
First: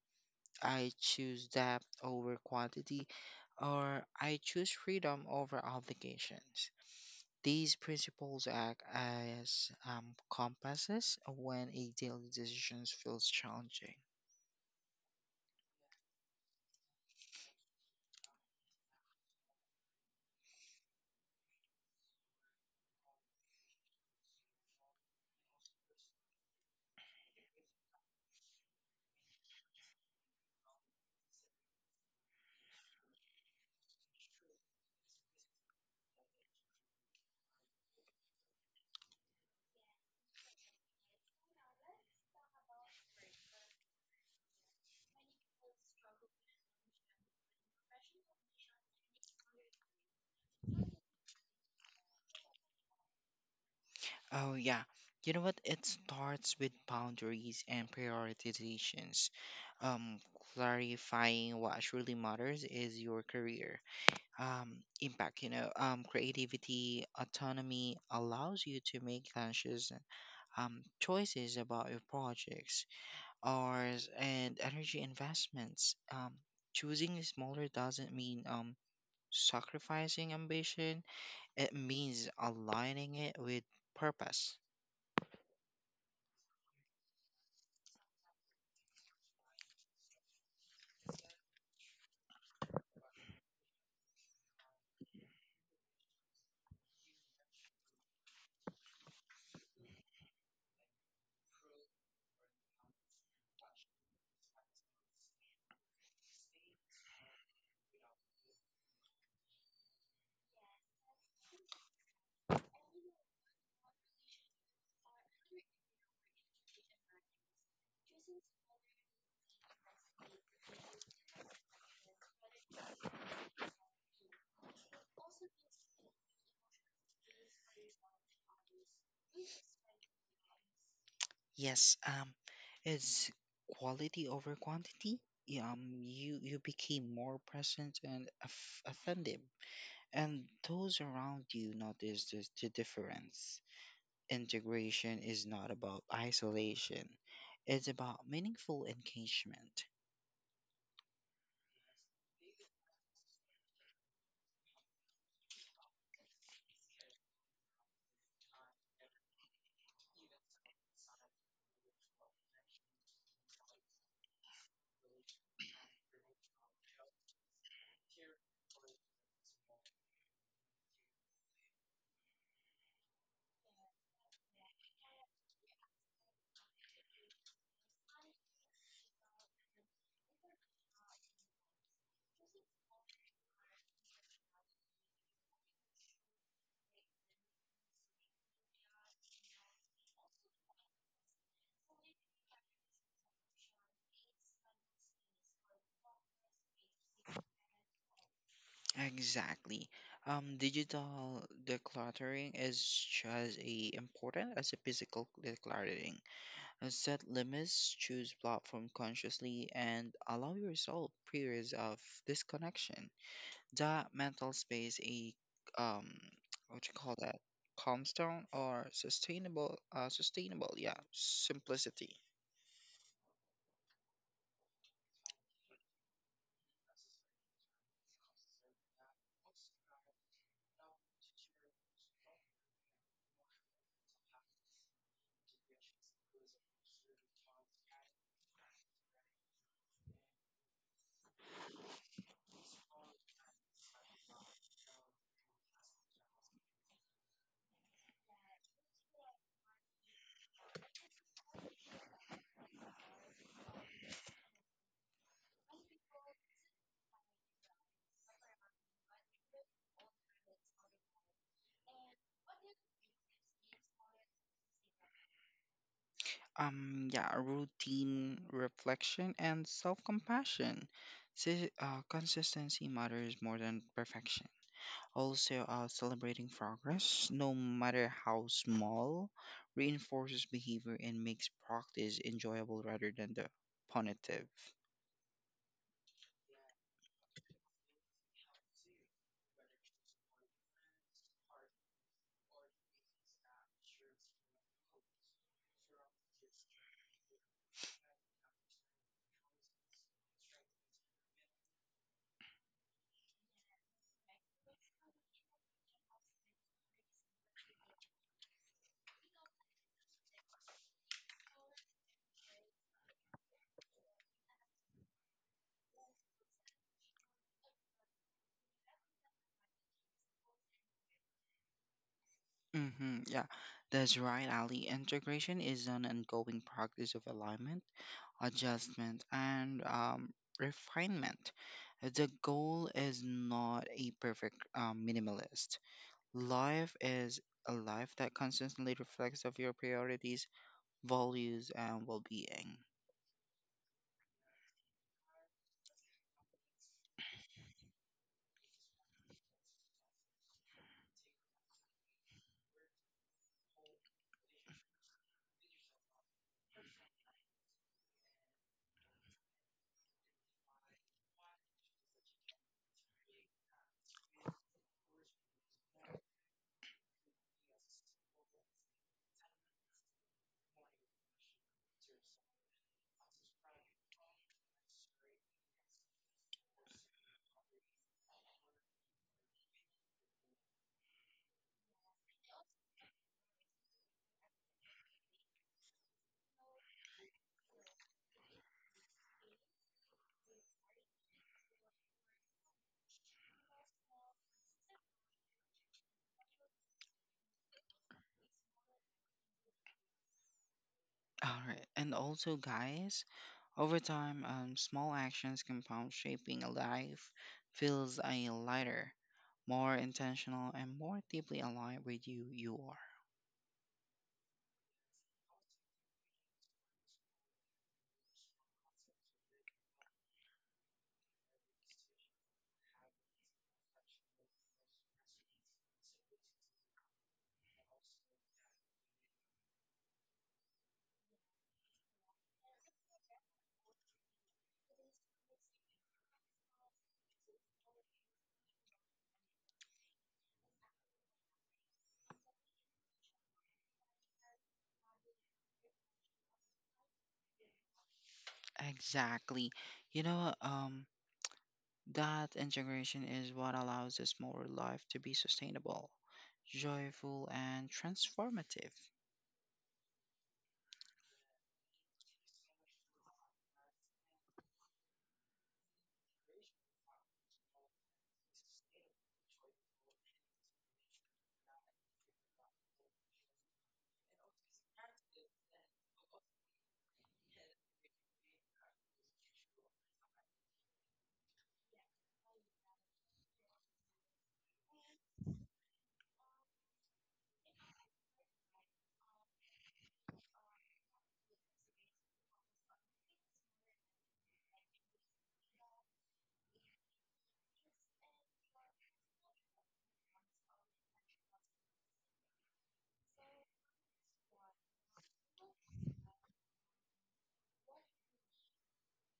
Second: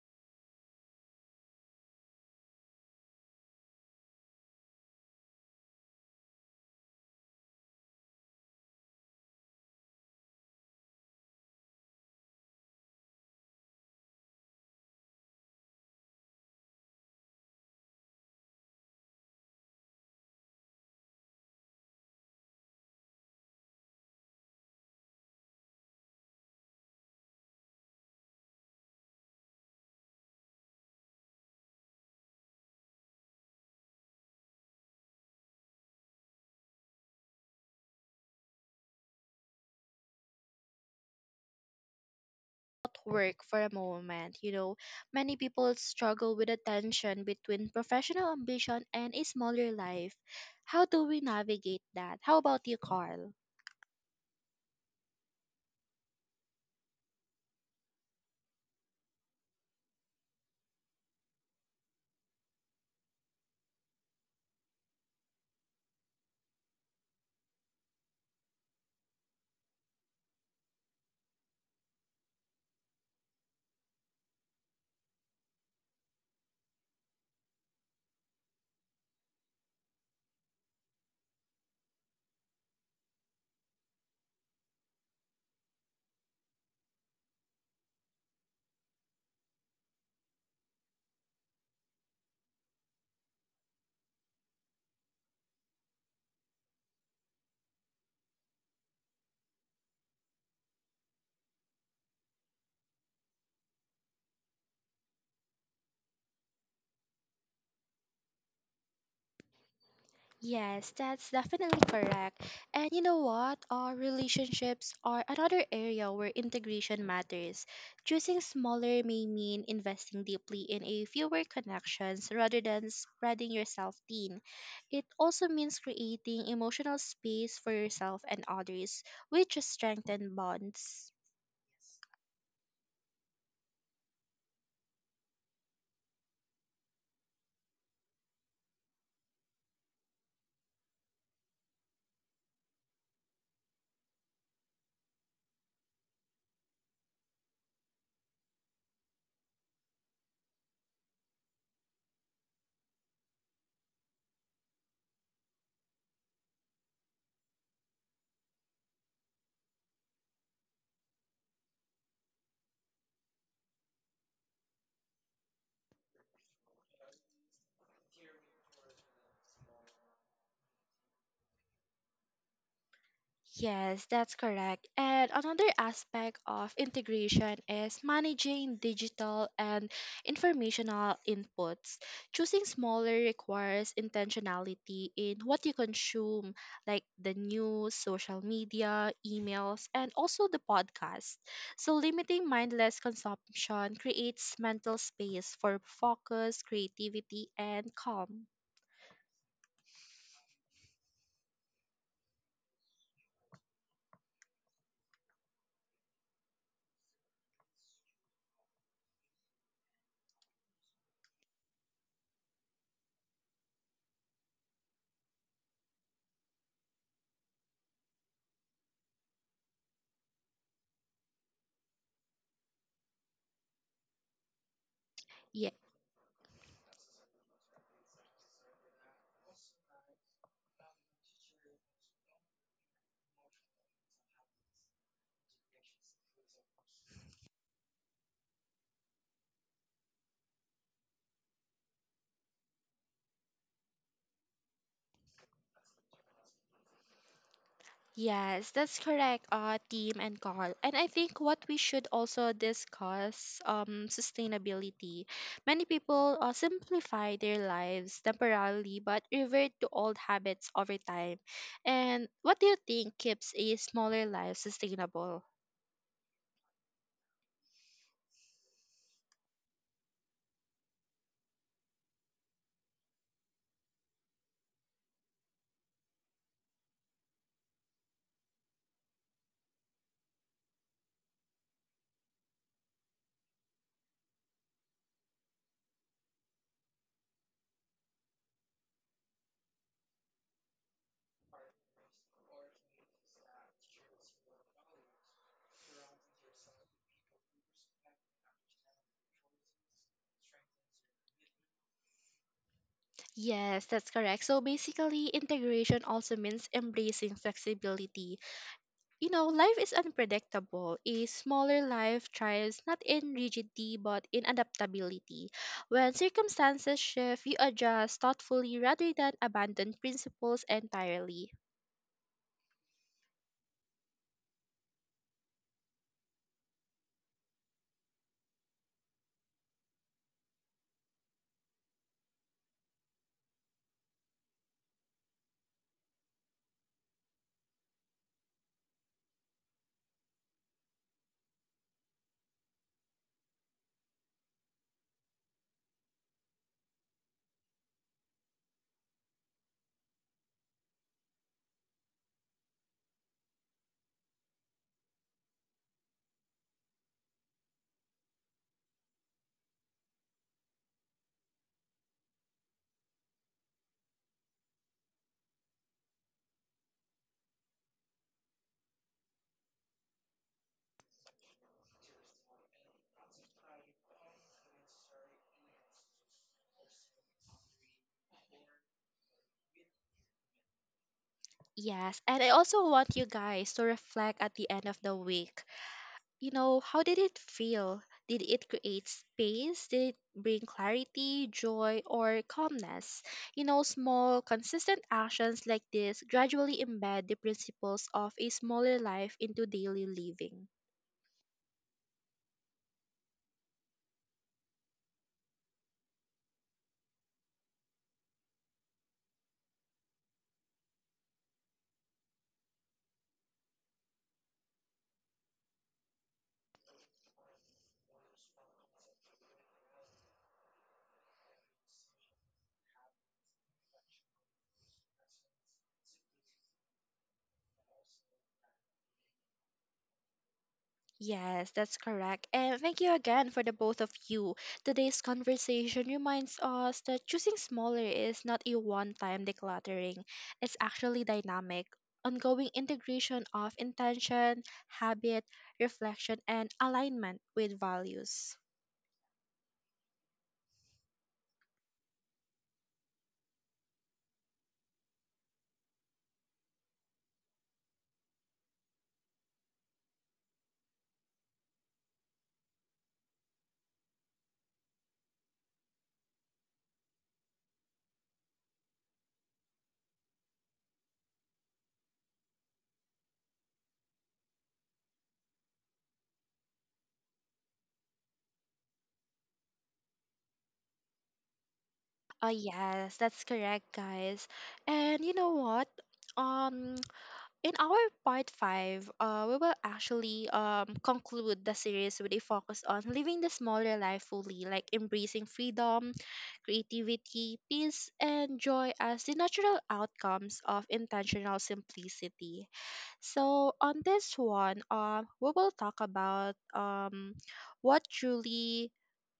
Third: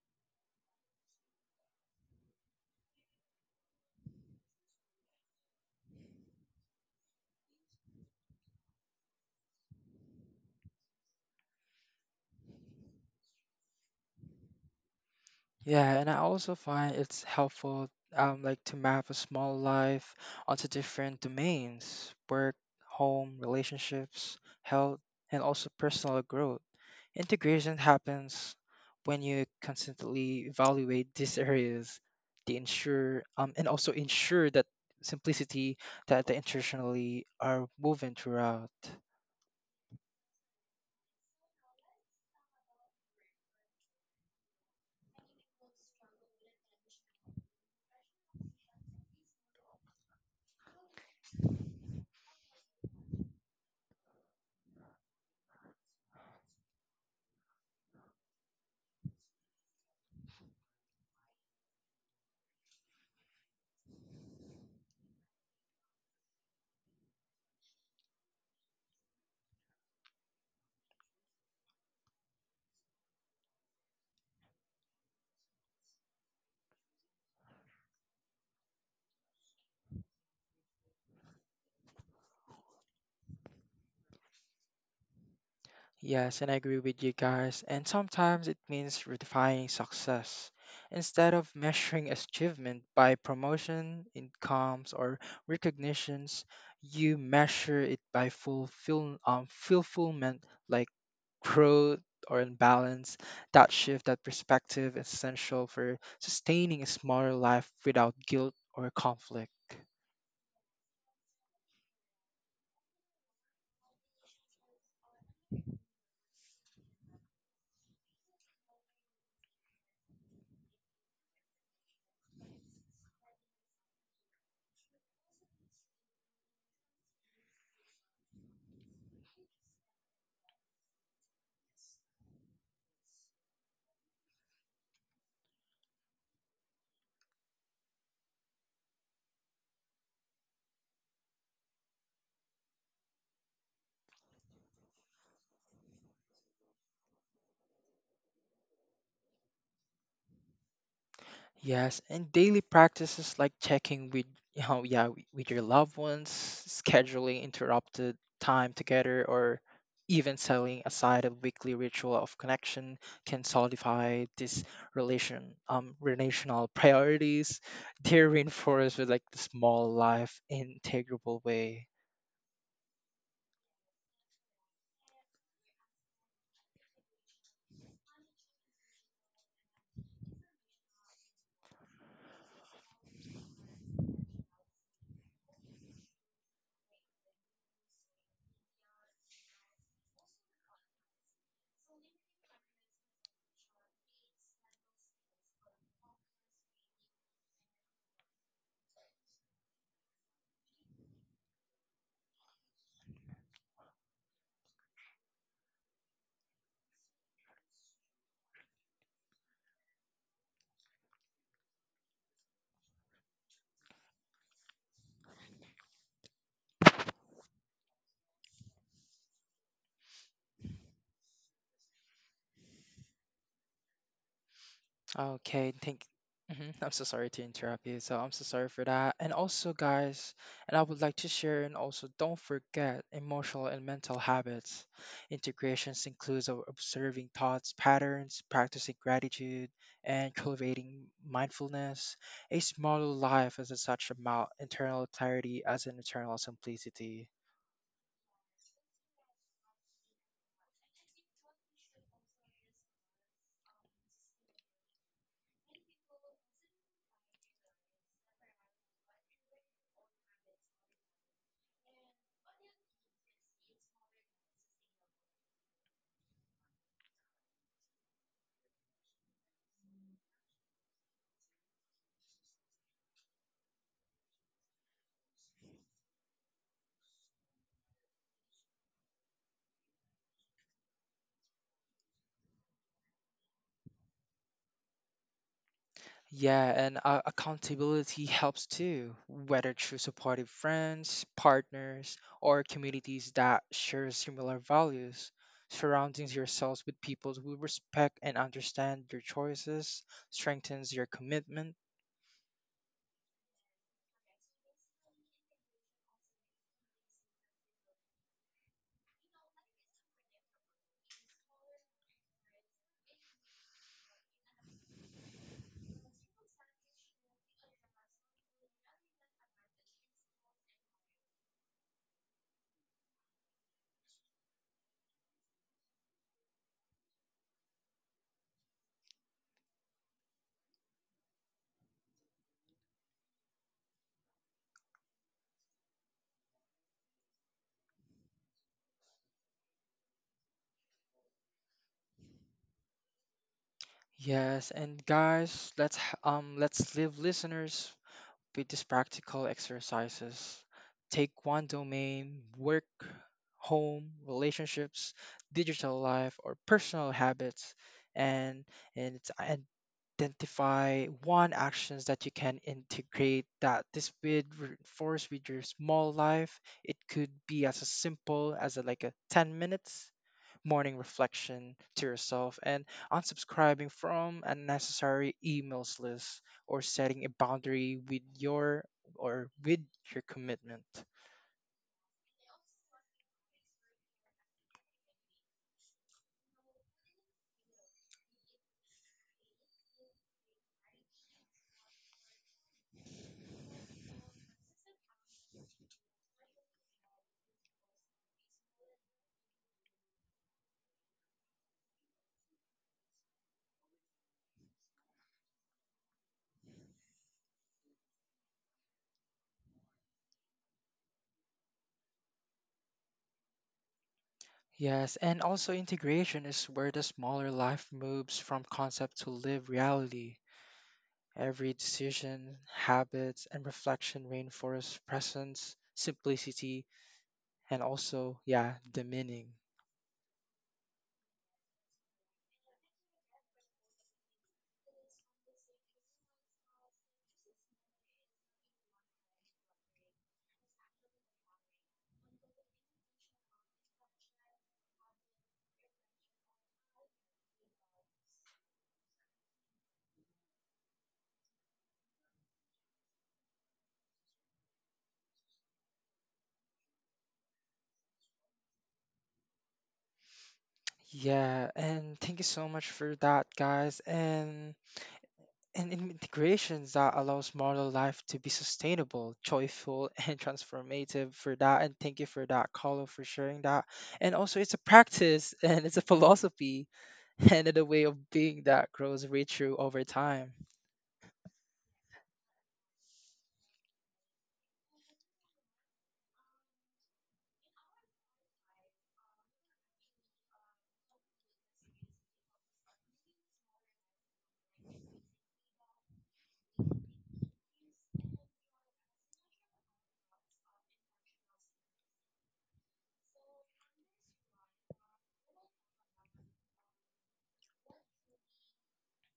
[SPEAKER 1] I choose depth over quantity, or I choose freedom over obligations. These principles act as compasses when a daily decision feels challenging.
[SPEAKER 2] Yeah, and I also find it's helpful like to map a small life onto different domains, work, home, relationships, health, and also personal growth. Integration happens when you consistently evaluate these areas to ensure and also ensure that simplicity that the intentionally are moving throughout.
[SPEAKER 3] Work for a moment, you know, many people struggle with the tension between professional ambition and a smaller life. How do we navigate that? How about you, Carl?
[SPEAKER 1] Oh, yeah. You know what? It starts with boundaries and prioritizations. Um, Clarifying what truly matters is your career. Impact, you know, creativity, autonomy allows you to make conscious choices about your projects, hours, and energy investments. Choosing smaller doesn't mean sacrificing ambition, it means aligning it with purpose.
[SPEAKER 2] Yes, and I agree with you guys. And sometimes it means redefining success. Instead of measuring achievement by promotion, incomes, or recognitions, you measure it by fulfillment, like growth or imbalance. That shift, that perspective is essential for sustaining a smaller life without guilt or conflict.
[SPEAKER 3] Yes, that's definitely correct. And you know what? Our relationships are another area where integration matters. Choosing smaller may mean investing deeply in a fewer connections rather than spreading yourself thin. It also means creating emotional space for yourself and others, which strengthen bonds.
[SPEAKER 1] Yes, it's quality over quantity. You became more present and offended, and those around you notice the difference. Integration is not about isolation; it's about meaningful engagement.
[SPEAKER 2] Yes, and daily practices like checking with you know, yeah, with your loved ones, scheduling interrupted time together, or even setting aside a weekly ritual of connection can solidify this relational priorities. They're reinforced with like the small life integrable way.
[SPEAKER 3] Yes, that's correct. And another aspect of integration is managing digital and informational inputs. Choosing smaller requires intentionality in what you consume, like the news, social media, emails, and also the podcast. So, limiting mindless consumption creates mental space for focus, creativity, and calm.
[SPEAKER 1] Exactly. Digital decluttering is just as important as a physical decluttering. Set limits, choose platform consciously, and allow yourself periods of disconnection. That mental space, a um, what you call that, calm down or sustainable, sustainable, yeah, simplicity.
[SPEAKER 2] Okay,
[SPEAKER 3] Yes.
[SPEAKER 2] thank. Mhm, I'm so sorry to interrupt you. So I'm so sorry for that. And also, guys, and I would like to share and also don't forget emotional and mental habits. Integrations includes observing thoughts, patterns, practicing gratitude, and cultivating mindfulness. A smaller life is a such amount internal clarity as an internal simplicity.
[SPEAKER 3] Yes, that's correct, team and Carl. And I think what we should also discuss sustainability. Many people simplify their lives temporarily but revert to old habits over time. And what do you think keeps a smaller life sustainable?
[SPEAKER 1] Yeah, routine reflection and self compassion. Consistency matters more than perfection. Also, celebrating progress, no matter how small, reinforces behavior and makes practice enjoyable rather than the punitive.
[SPEAKER 2] Yeah, and accountability helps too, whether through supportive friends, partners, or communities that share similar values. Surrounding yourselves with people who respect and understand your choices strengthens your commitment.
[SPEAKER 3] Yes, that's correct. So basically, integration also means embracing flexibility. You know, life is unpredictable. A smaller life thrives not in rigidity but in adaptability. When circumstances shift, you adjust thoughtfully rather than abandon principles entirely.
[SPEAKER 1] Mm-hmm, yeah, that's right, Ali. Integration is an ongoing practice of alignment, adjustment, and refinement. The goal is not a perfect minimalist. Life is a life that constantly reflects of your priorities, values, and well-being.
[SPEAKER 2] Yes, and guys, let's leave listeners with these practical exercises. Take one domain, work, home, relationships, digital life, or personal habits, and, and it's identify one actions that you can integrate that this would reinforce with your small life. It could be as a simple as a, like a 10 minutes morning reflection to yourself, and unsubscribing from unnecessary emails list or setting a boundary with your or with your commitment.
[SPEAKER 3] Yes, and I also want you guys to reflect at the end of the week. You know, how did it feel? Did it create space? Did it bring clarity, joy, or calmness? You know, small, consistent actions like this gradually embed the principles of a smaller life into daily living.
[SPEAKER 1] All right. And also, guys, over time, small actions compound, shaping a life feels a lighter, more intentional, and more deeply aligned with you are.
[SPEAKER 2] Yes, and also integration is where the smaller life moves from concept to live reality. Every decision, habits, and reflection reinforce presence, simplicity, and also, yeah, the meaning.
[SPEAKER 3] Yes, that's correct. And thank you again for the both of you. Today's conversation reminds us that choosing smaller is not a one time decluttering, it's actually dynamic, ongoing integration of intention, habit, reflection, and alignment with values.
[SPEAKER 1] Exactly. You know, that integration is what allows this smaller life to be sustainable, joyful, and transformative.
[SPEAKER 2] Yeah, and thank you so much for that, guys. And integrations that allows modern life to be sustainable, joyful, and transformative for that. And thank you for that, Carlo, for sharing that. And also, it's a practice and it's a philosophy and it's a way of being that grows richer over time.
[SPEAKER 3] Oh, yes, that's correct, guys. And you know what? Um, In our part five, we will actually conclude the series with a focus on living the smaller life fully, like embracing freedom, creativity, peace, and joy as the natural outcomes of intentional simplicity. So, on this one, we will talk about what truly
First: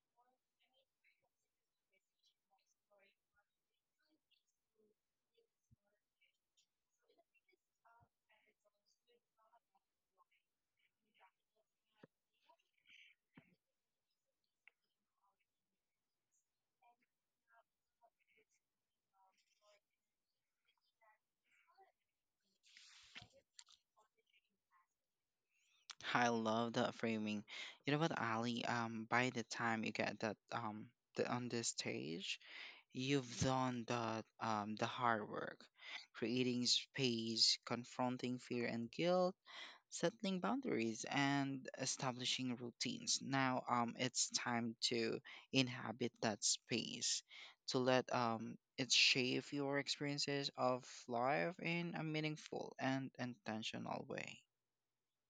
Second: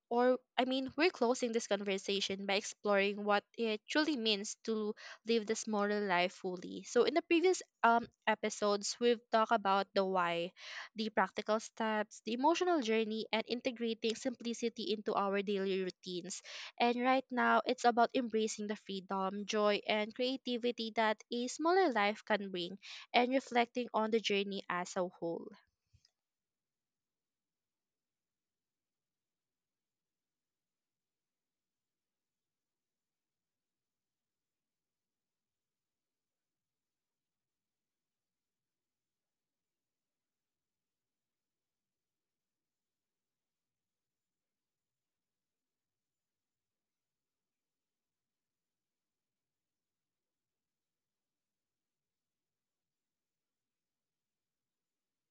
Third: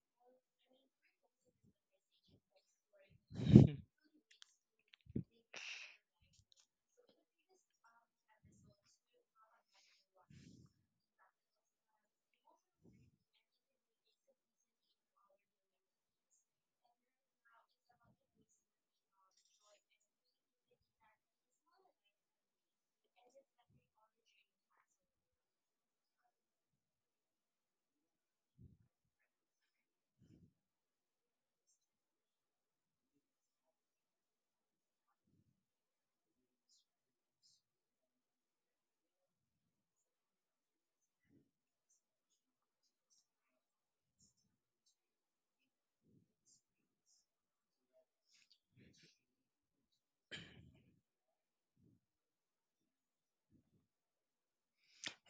[SPEAKER 3] or I mean, we're closing this conversation by exploring what it truly means to live this moral life fully. So, in the previous episodes, we've talked about the why, the practical steps, the emotional journey, and integrating simplicity into our daily routines. And right now, it's about embracing the freedom, joy, and creativity that a smaller life can bring and reflecting on the journey as a whole.
[SPEAKER 1] I love that framing. You know what, Ali? By the time you get that the, on this stage, you've done the hard work, creating space, confronting fear and guilt, settling boundaries, and establishing routines. Now, it's time to inhabit that space, to let it shape your experiences of life in a meaningful and intentional way.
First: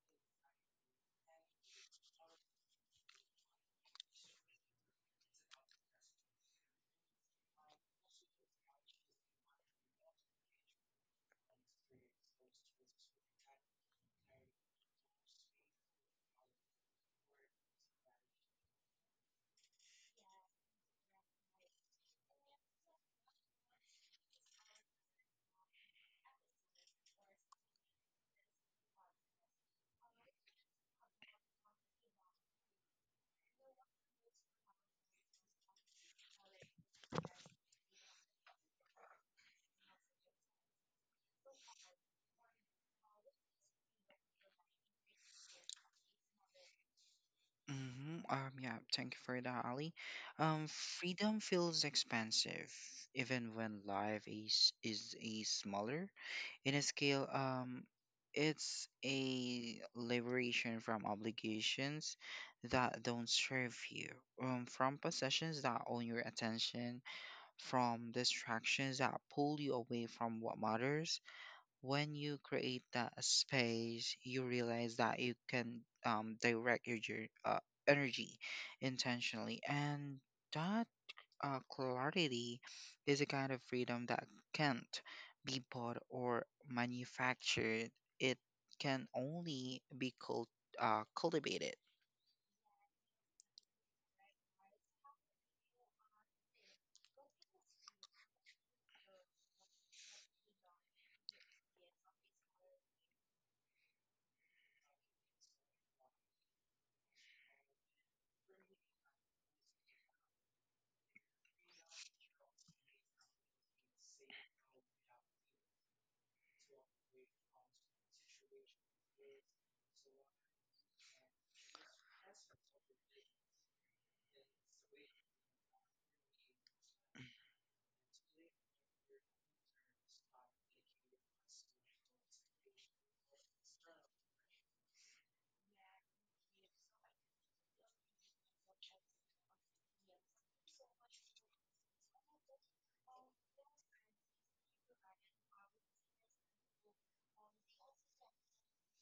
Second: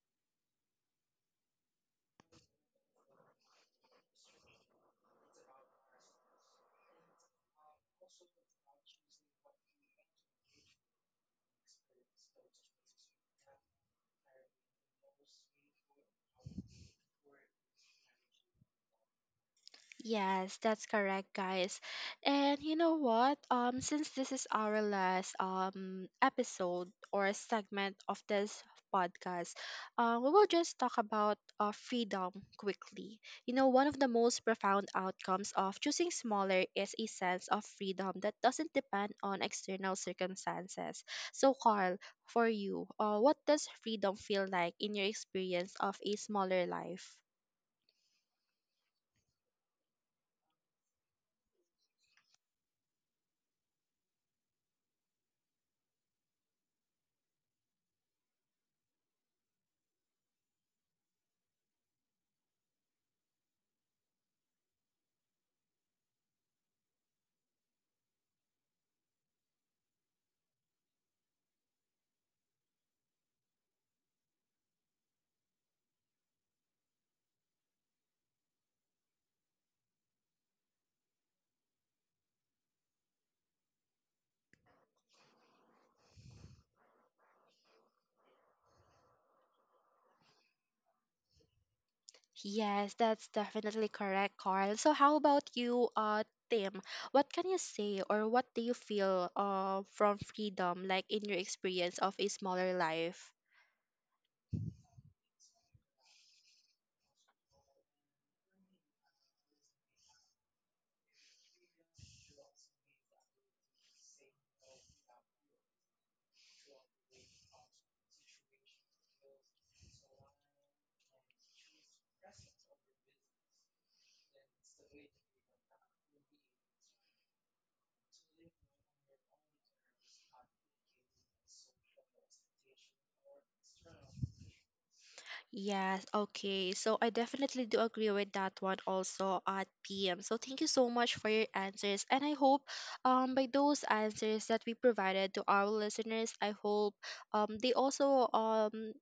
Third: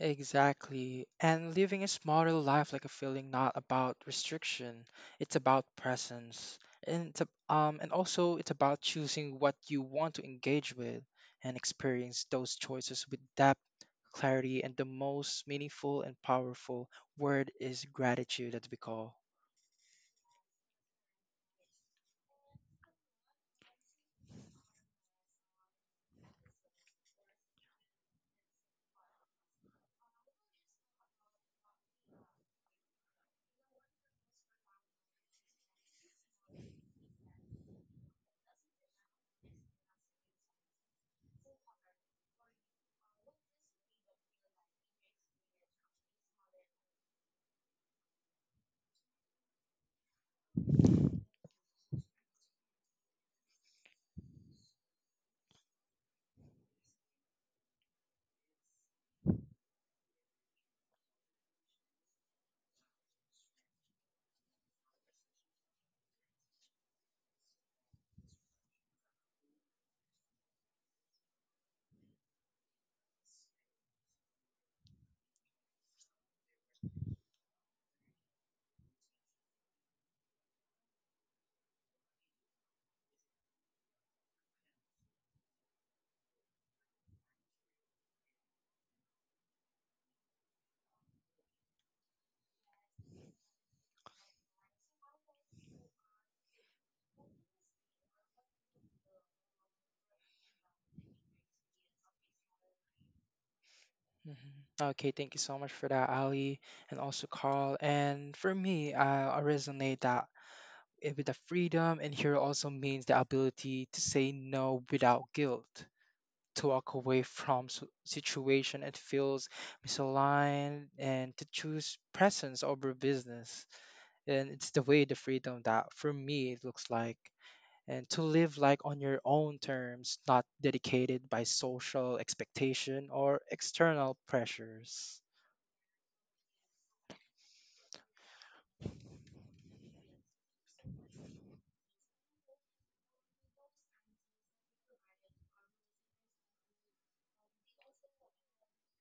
[SPEAKER 2] Exactly. And living a smarter life like a feeling not about restriction, it's about presence. And and also it's about choosing what you want to engage with and experience those choices with depth, clarity, and the most meaningful and powerful word is gratitude that we call.
[SPEAKER 3] Yes, that's correct, guys. And you know what? Since this is our last episode or segment of this podcast, we will just talk about freedom quickly. You know, one of the most profound outcomes of choosing smaller is a sense of freedom that doesn't depend on external circumstances. So, Carl, for you, what does freedom feel like in your experience of a smaller life?
[SPEAKER 1] Hmm. Yeah, thank you for that, Ali. Freedom feels expansive, even when life is a smaller in a scale. It's a liberation from obligations that don't serve you, from possessions that own your attention, from distractions that pull you away from what matters when you create that space, you realize that you can direct your energy intentionally, and that clarity is a kind of freedom that can't be bought or manufactured. It can only be cultivated.
[SPEAKER 3] Yes, that's definitely correct, Carl. So how about you, Tim? What can you say or what do you feel from freedom, like in your experience of a smaller life?
[SPEAKER 2] Mhm. Okay, thank you so much for that, Ali, and also Carl. And for me, I resonate that with the freedom, and here also means the ability to say no without guilt, to walk away from situation it feels misaligned, and to choose presence over business. And it's the way the freedom that for me it looks like. And to live like on your own terms, not dedicated by social expectation or external pressures.
[SPEAKER 3] Yes, okay. So I definitely do agree with that one also at PM. So thank you so much for your answers. And I hope by those answers that we provided to our listeners, I hope um they also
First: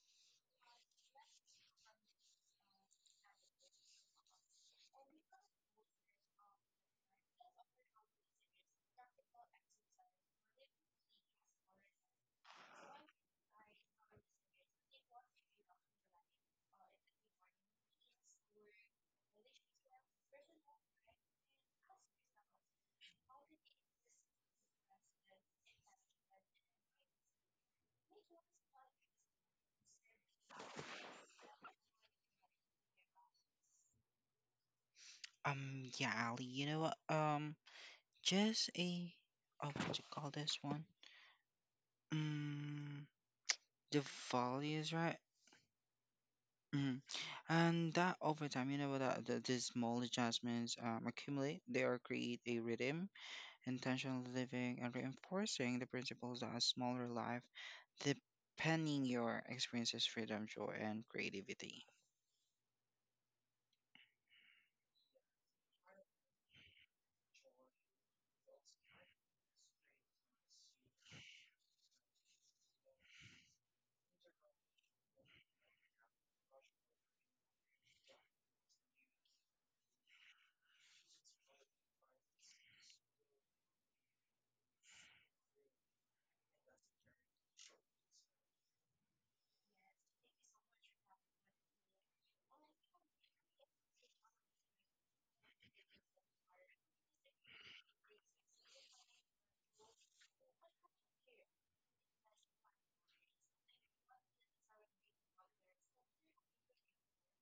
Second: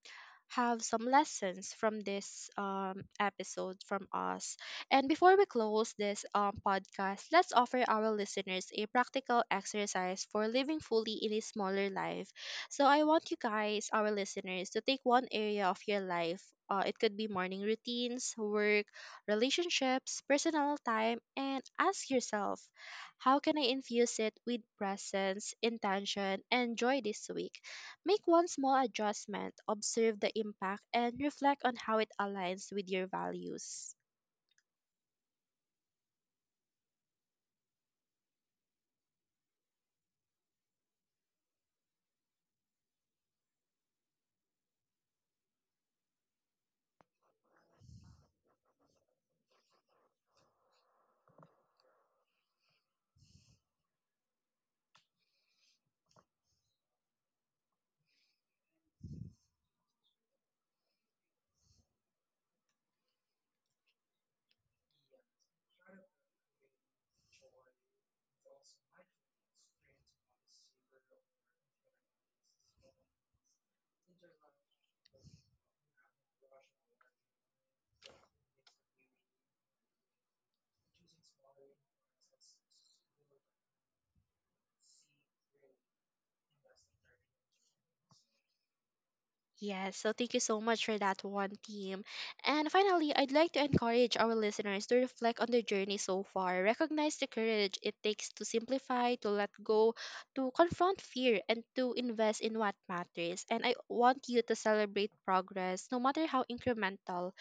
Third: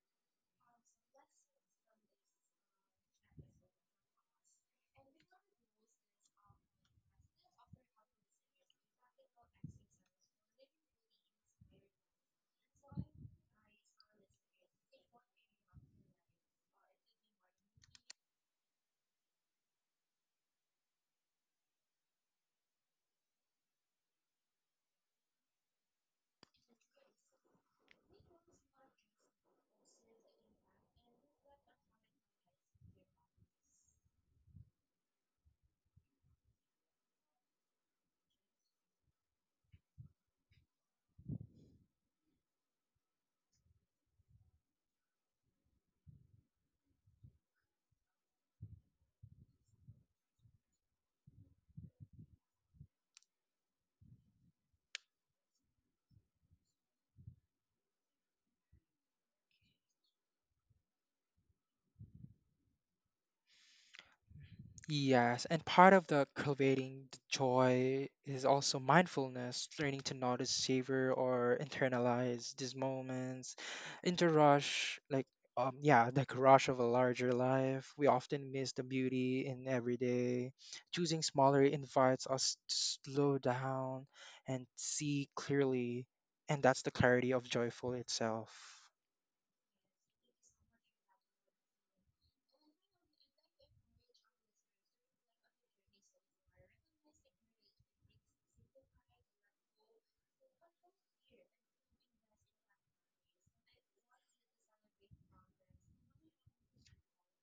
[SPEAKER 3] have some lessons from this episode from us. And before we close this podcast, let's offer our listeners a practical exercise for living fully in a smaller life so I want you guys, our listeners, to take one area of your life. It could be morning routines, work, relationships, personal time, and ask yourself, how can I infuse it with presence, intention, and joy this week? Make one small adjustment, observe the impact, and reflect on how it aligns with your values.
[SPEAKER 1] Yeah, Ali, you know what? Just a, oh, what do you call this one? Mm, the values, right? Mhm. And that over time, you know, that these small adjustments accumulate, they are create a rhythm, intentional living, and reinforcing the principles that a smaller life, depending your experiences, freedom, joy, and creativity.
[SPEAKER 2] Yes, and part of the cultivating the joy is also mindfulness, learning to notice, savor, or internalize these moments. In the rush, the rush of a larger life, we often miss the beauty in everyday. Choosing smaller invites us to slow down and see clearly, and that's the clarity of joyful itself.
[SPEAKER 3] Yes, so thank you so much for that one, team. And finally, I'd like to encourage our listeners to reflect on their journey so far. Recognize the courage it takes to simplify, to let go, to confront fear, and to invest in what matters. And I want you to celebrate progress, no matter how incremental.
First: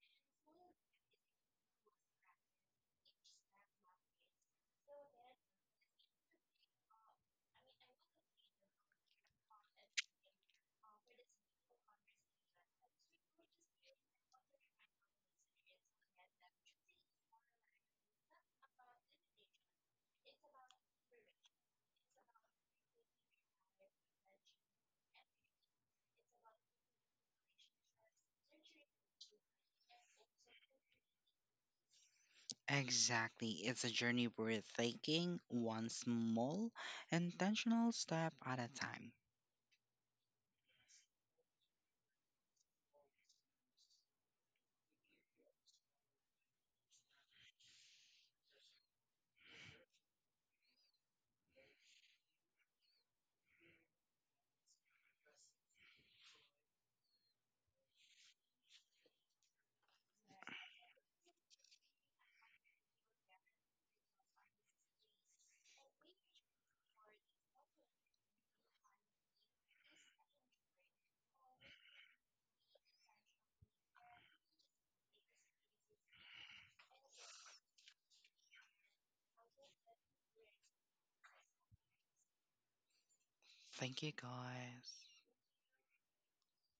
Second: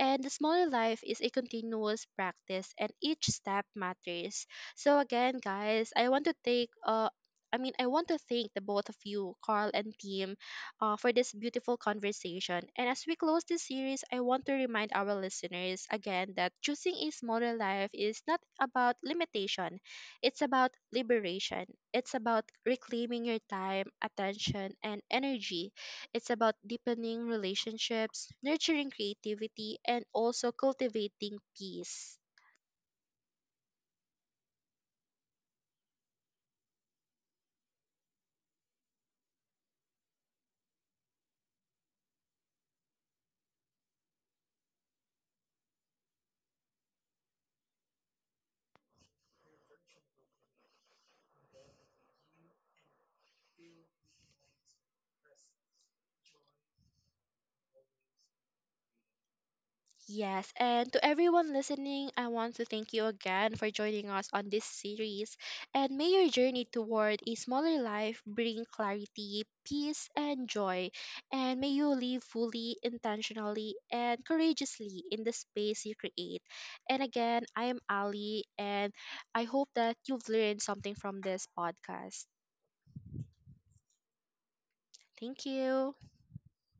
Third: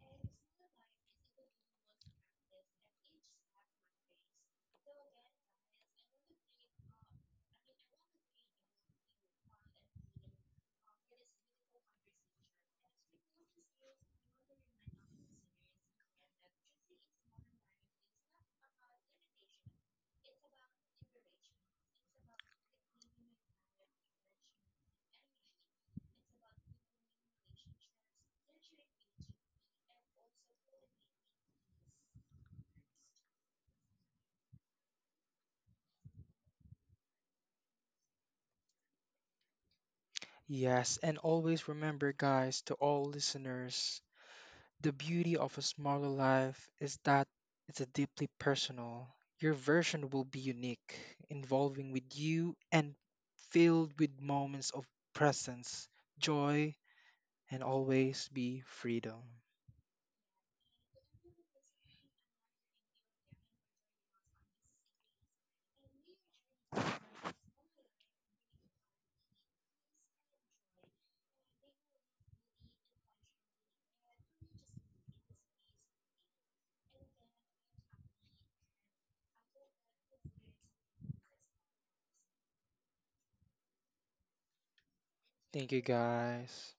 [SPEAKER 3] And the smaller life is a continuous practice, and each step matters. So, again, guys, I want to I want to thank the both of you, Carl and team, for this beautiful conversation. And as we close this series, I want to remind our listeners again that choosing a smaller life is not about limitation, it's about liberation. It's about reclaiming your time, attention, and energy. It's about deepening relationships, nurturing creativity, and also cultivating peace.
[SPEAKER 1] Exactly. It's a journey worth taking one small, intentional step at a time.
[SPEAKER 2] Yes, and always remember, guys, to all listeners. The beauty of a smaller life is that it's a deeply personal. Your version will be unique, involving with you and filled with moments of presence, joy, and always be freedom.
[SPEAKER 3] Yes, and to everyone listening, I want to thank you again for joining us on this series. And may your journey toward a smaller life bring clarity, peace, and joy. And may you live fully, intentionally, and courageously in the space you create. And again, I am Ali, and I hope that you've learned something from this podcast.
[SPEAKER 1] Thank you, guys.
[SPEAKER 3] Thank
[SPEAKER 2] Thank you
[SPEAKER 3] you.
[SPEAKER 2] guys.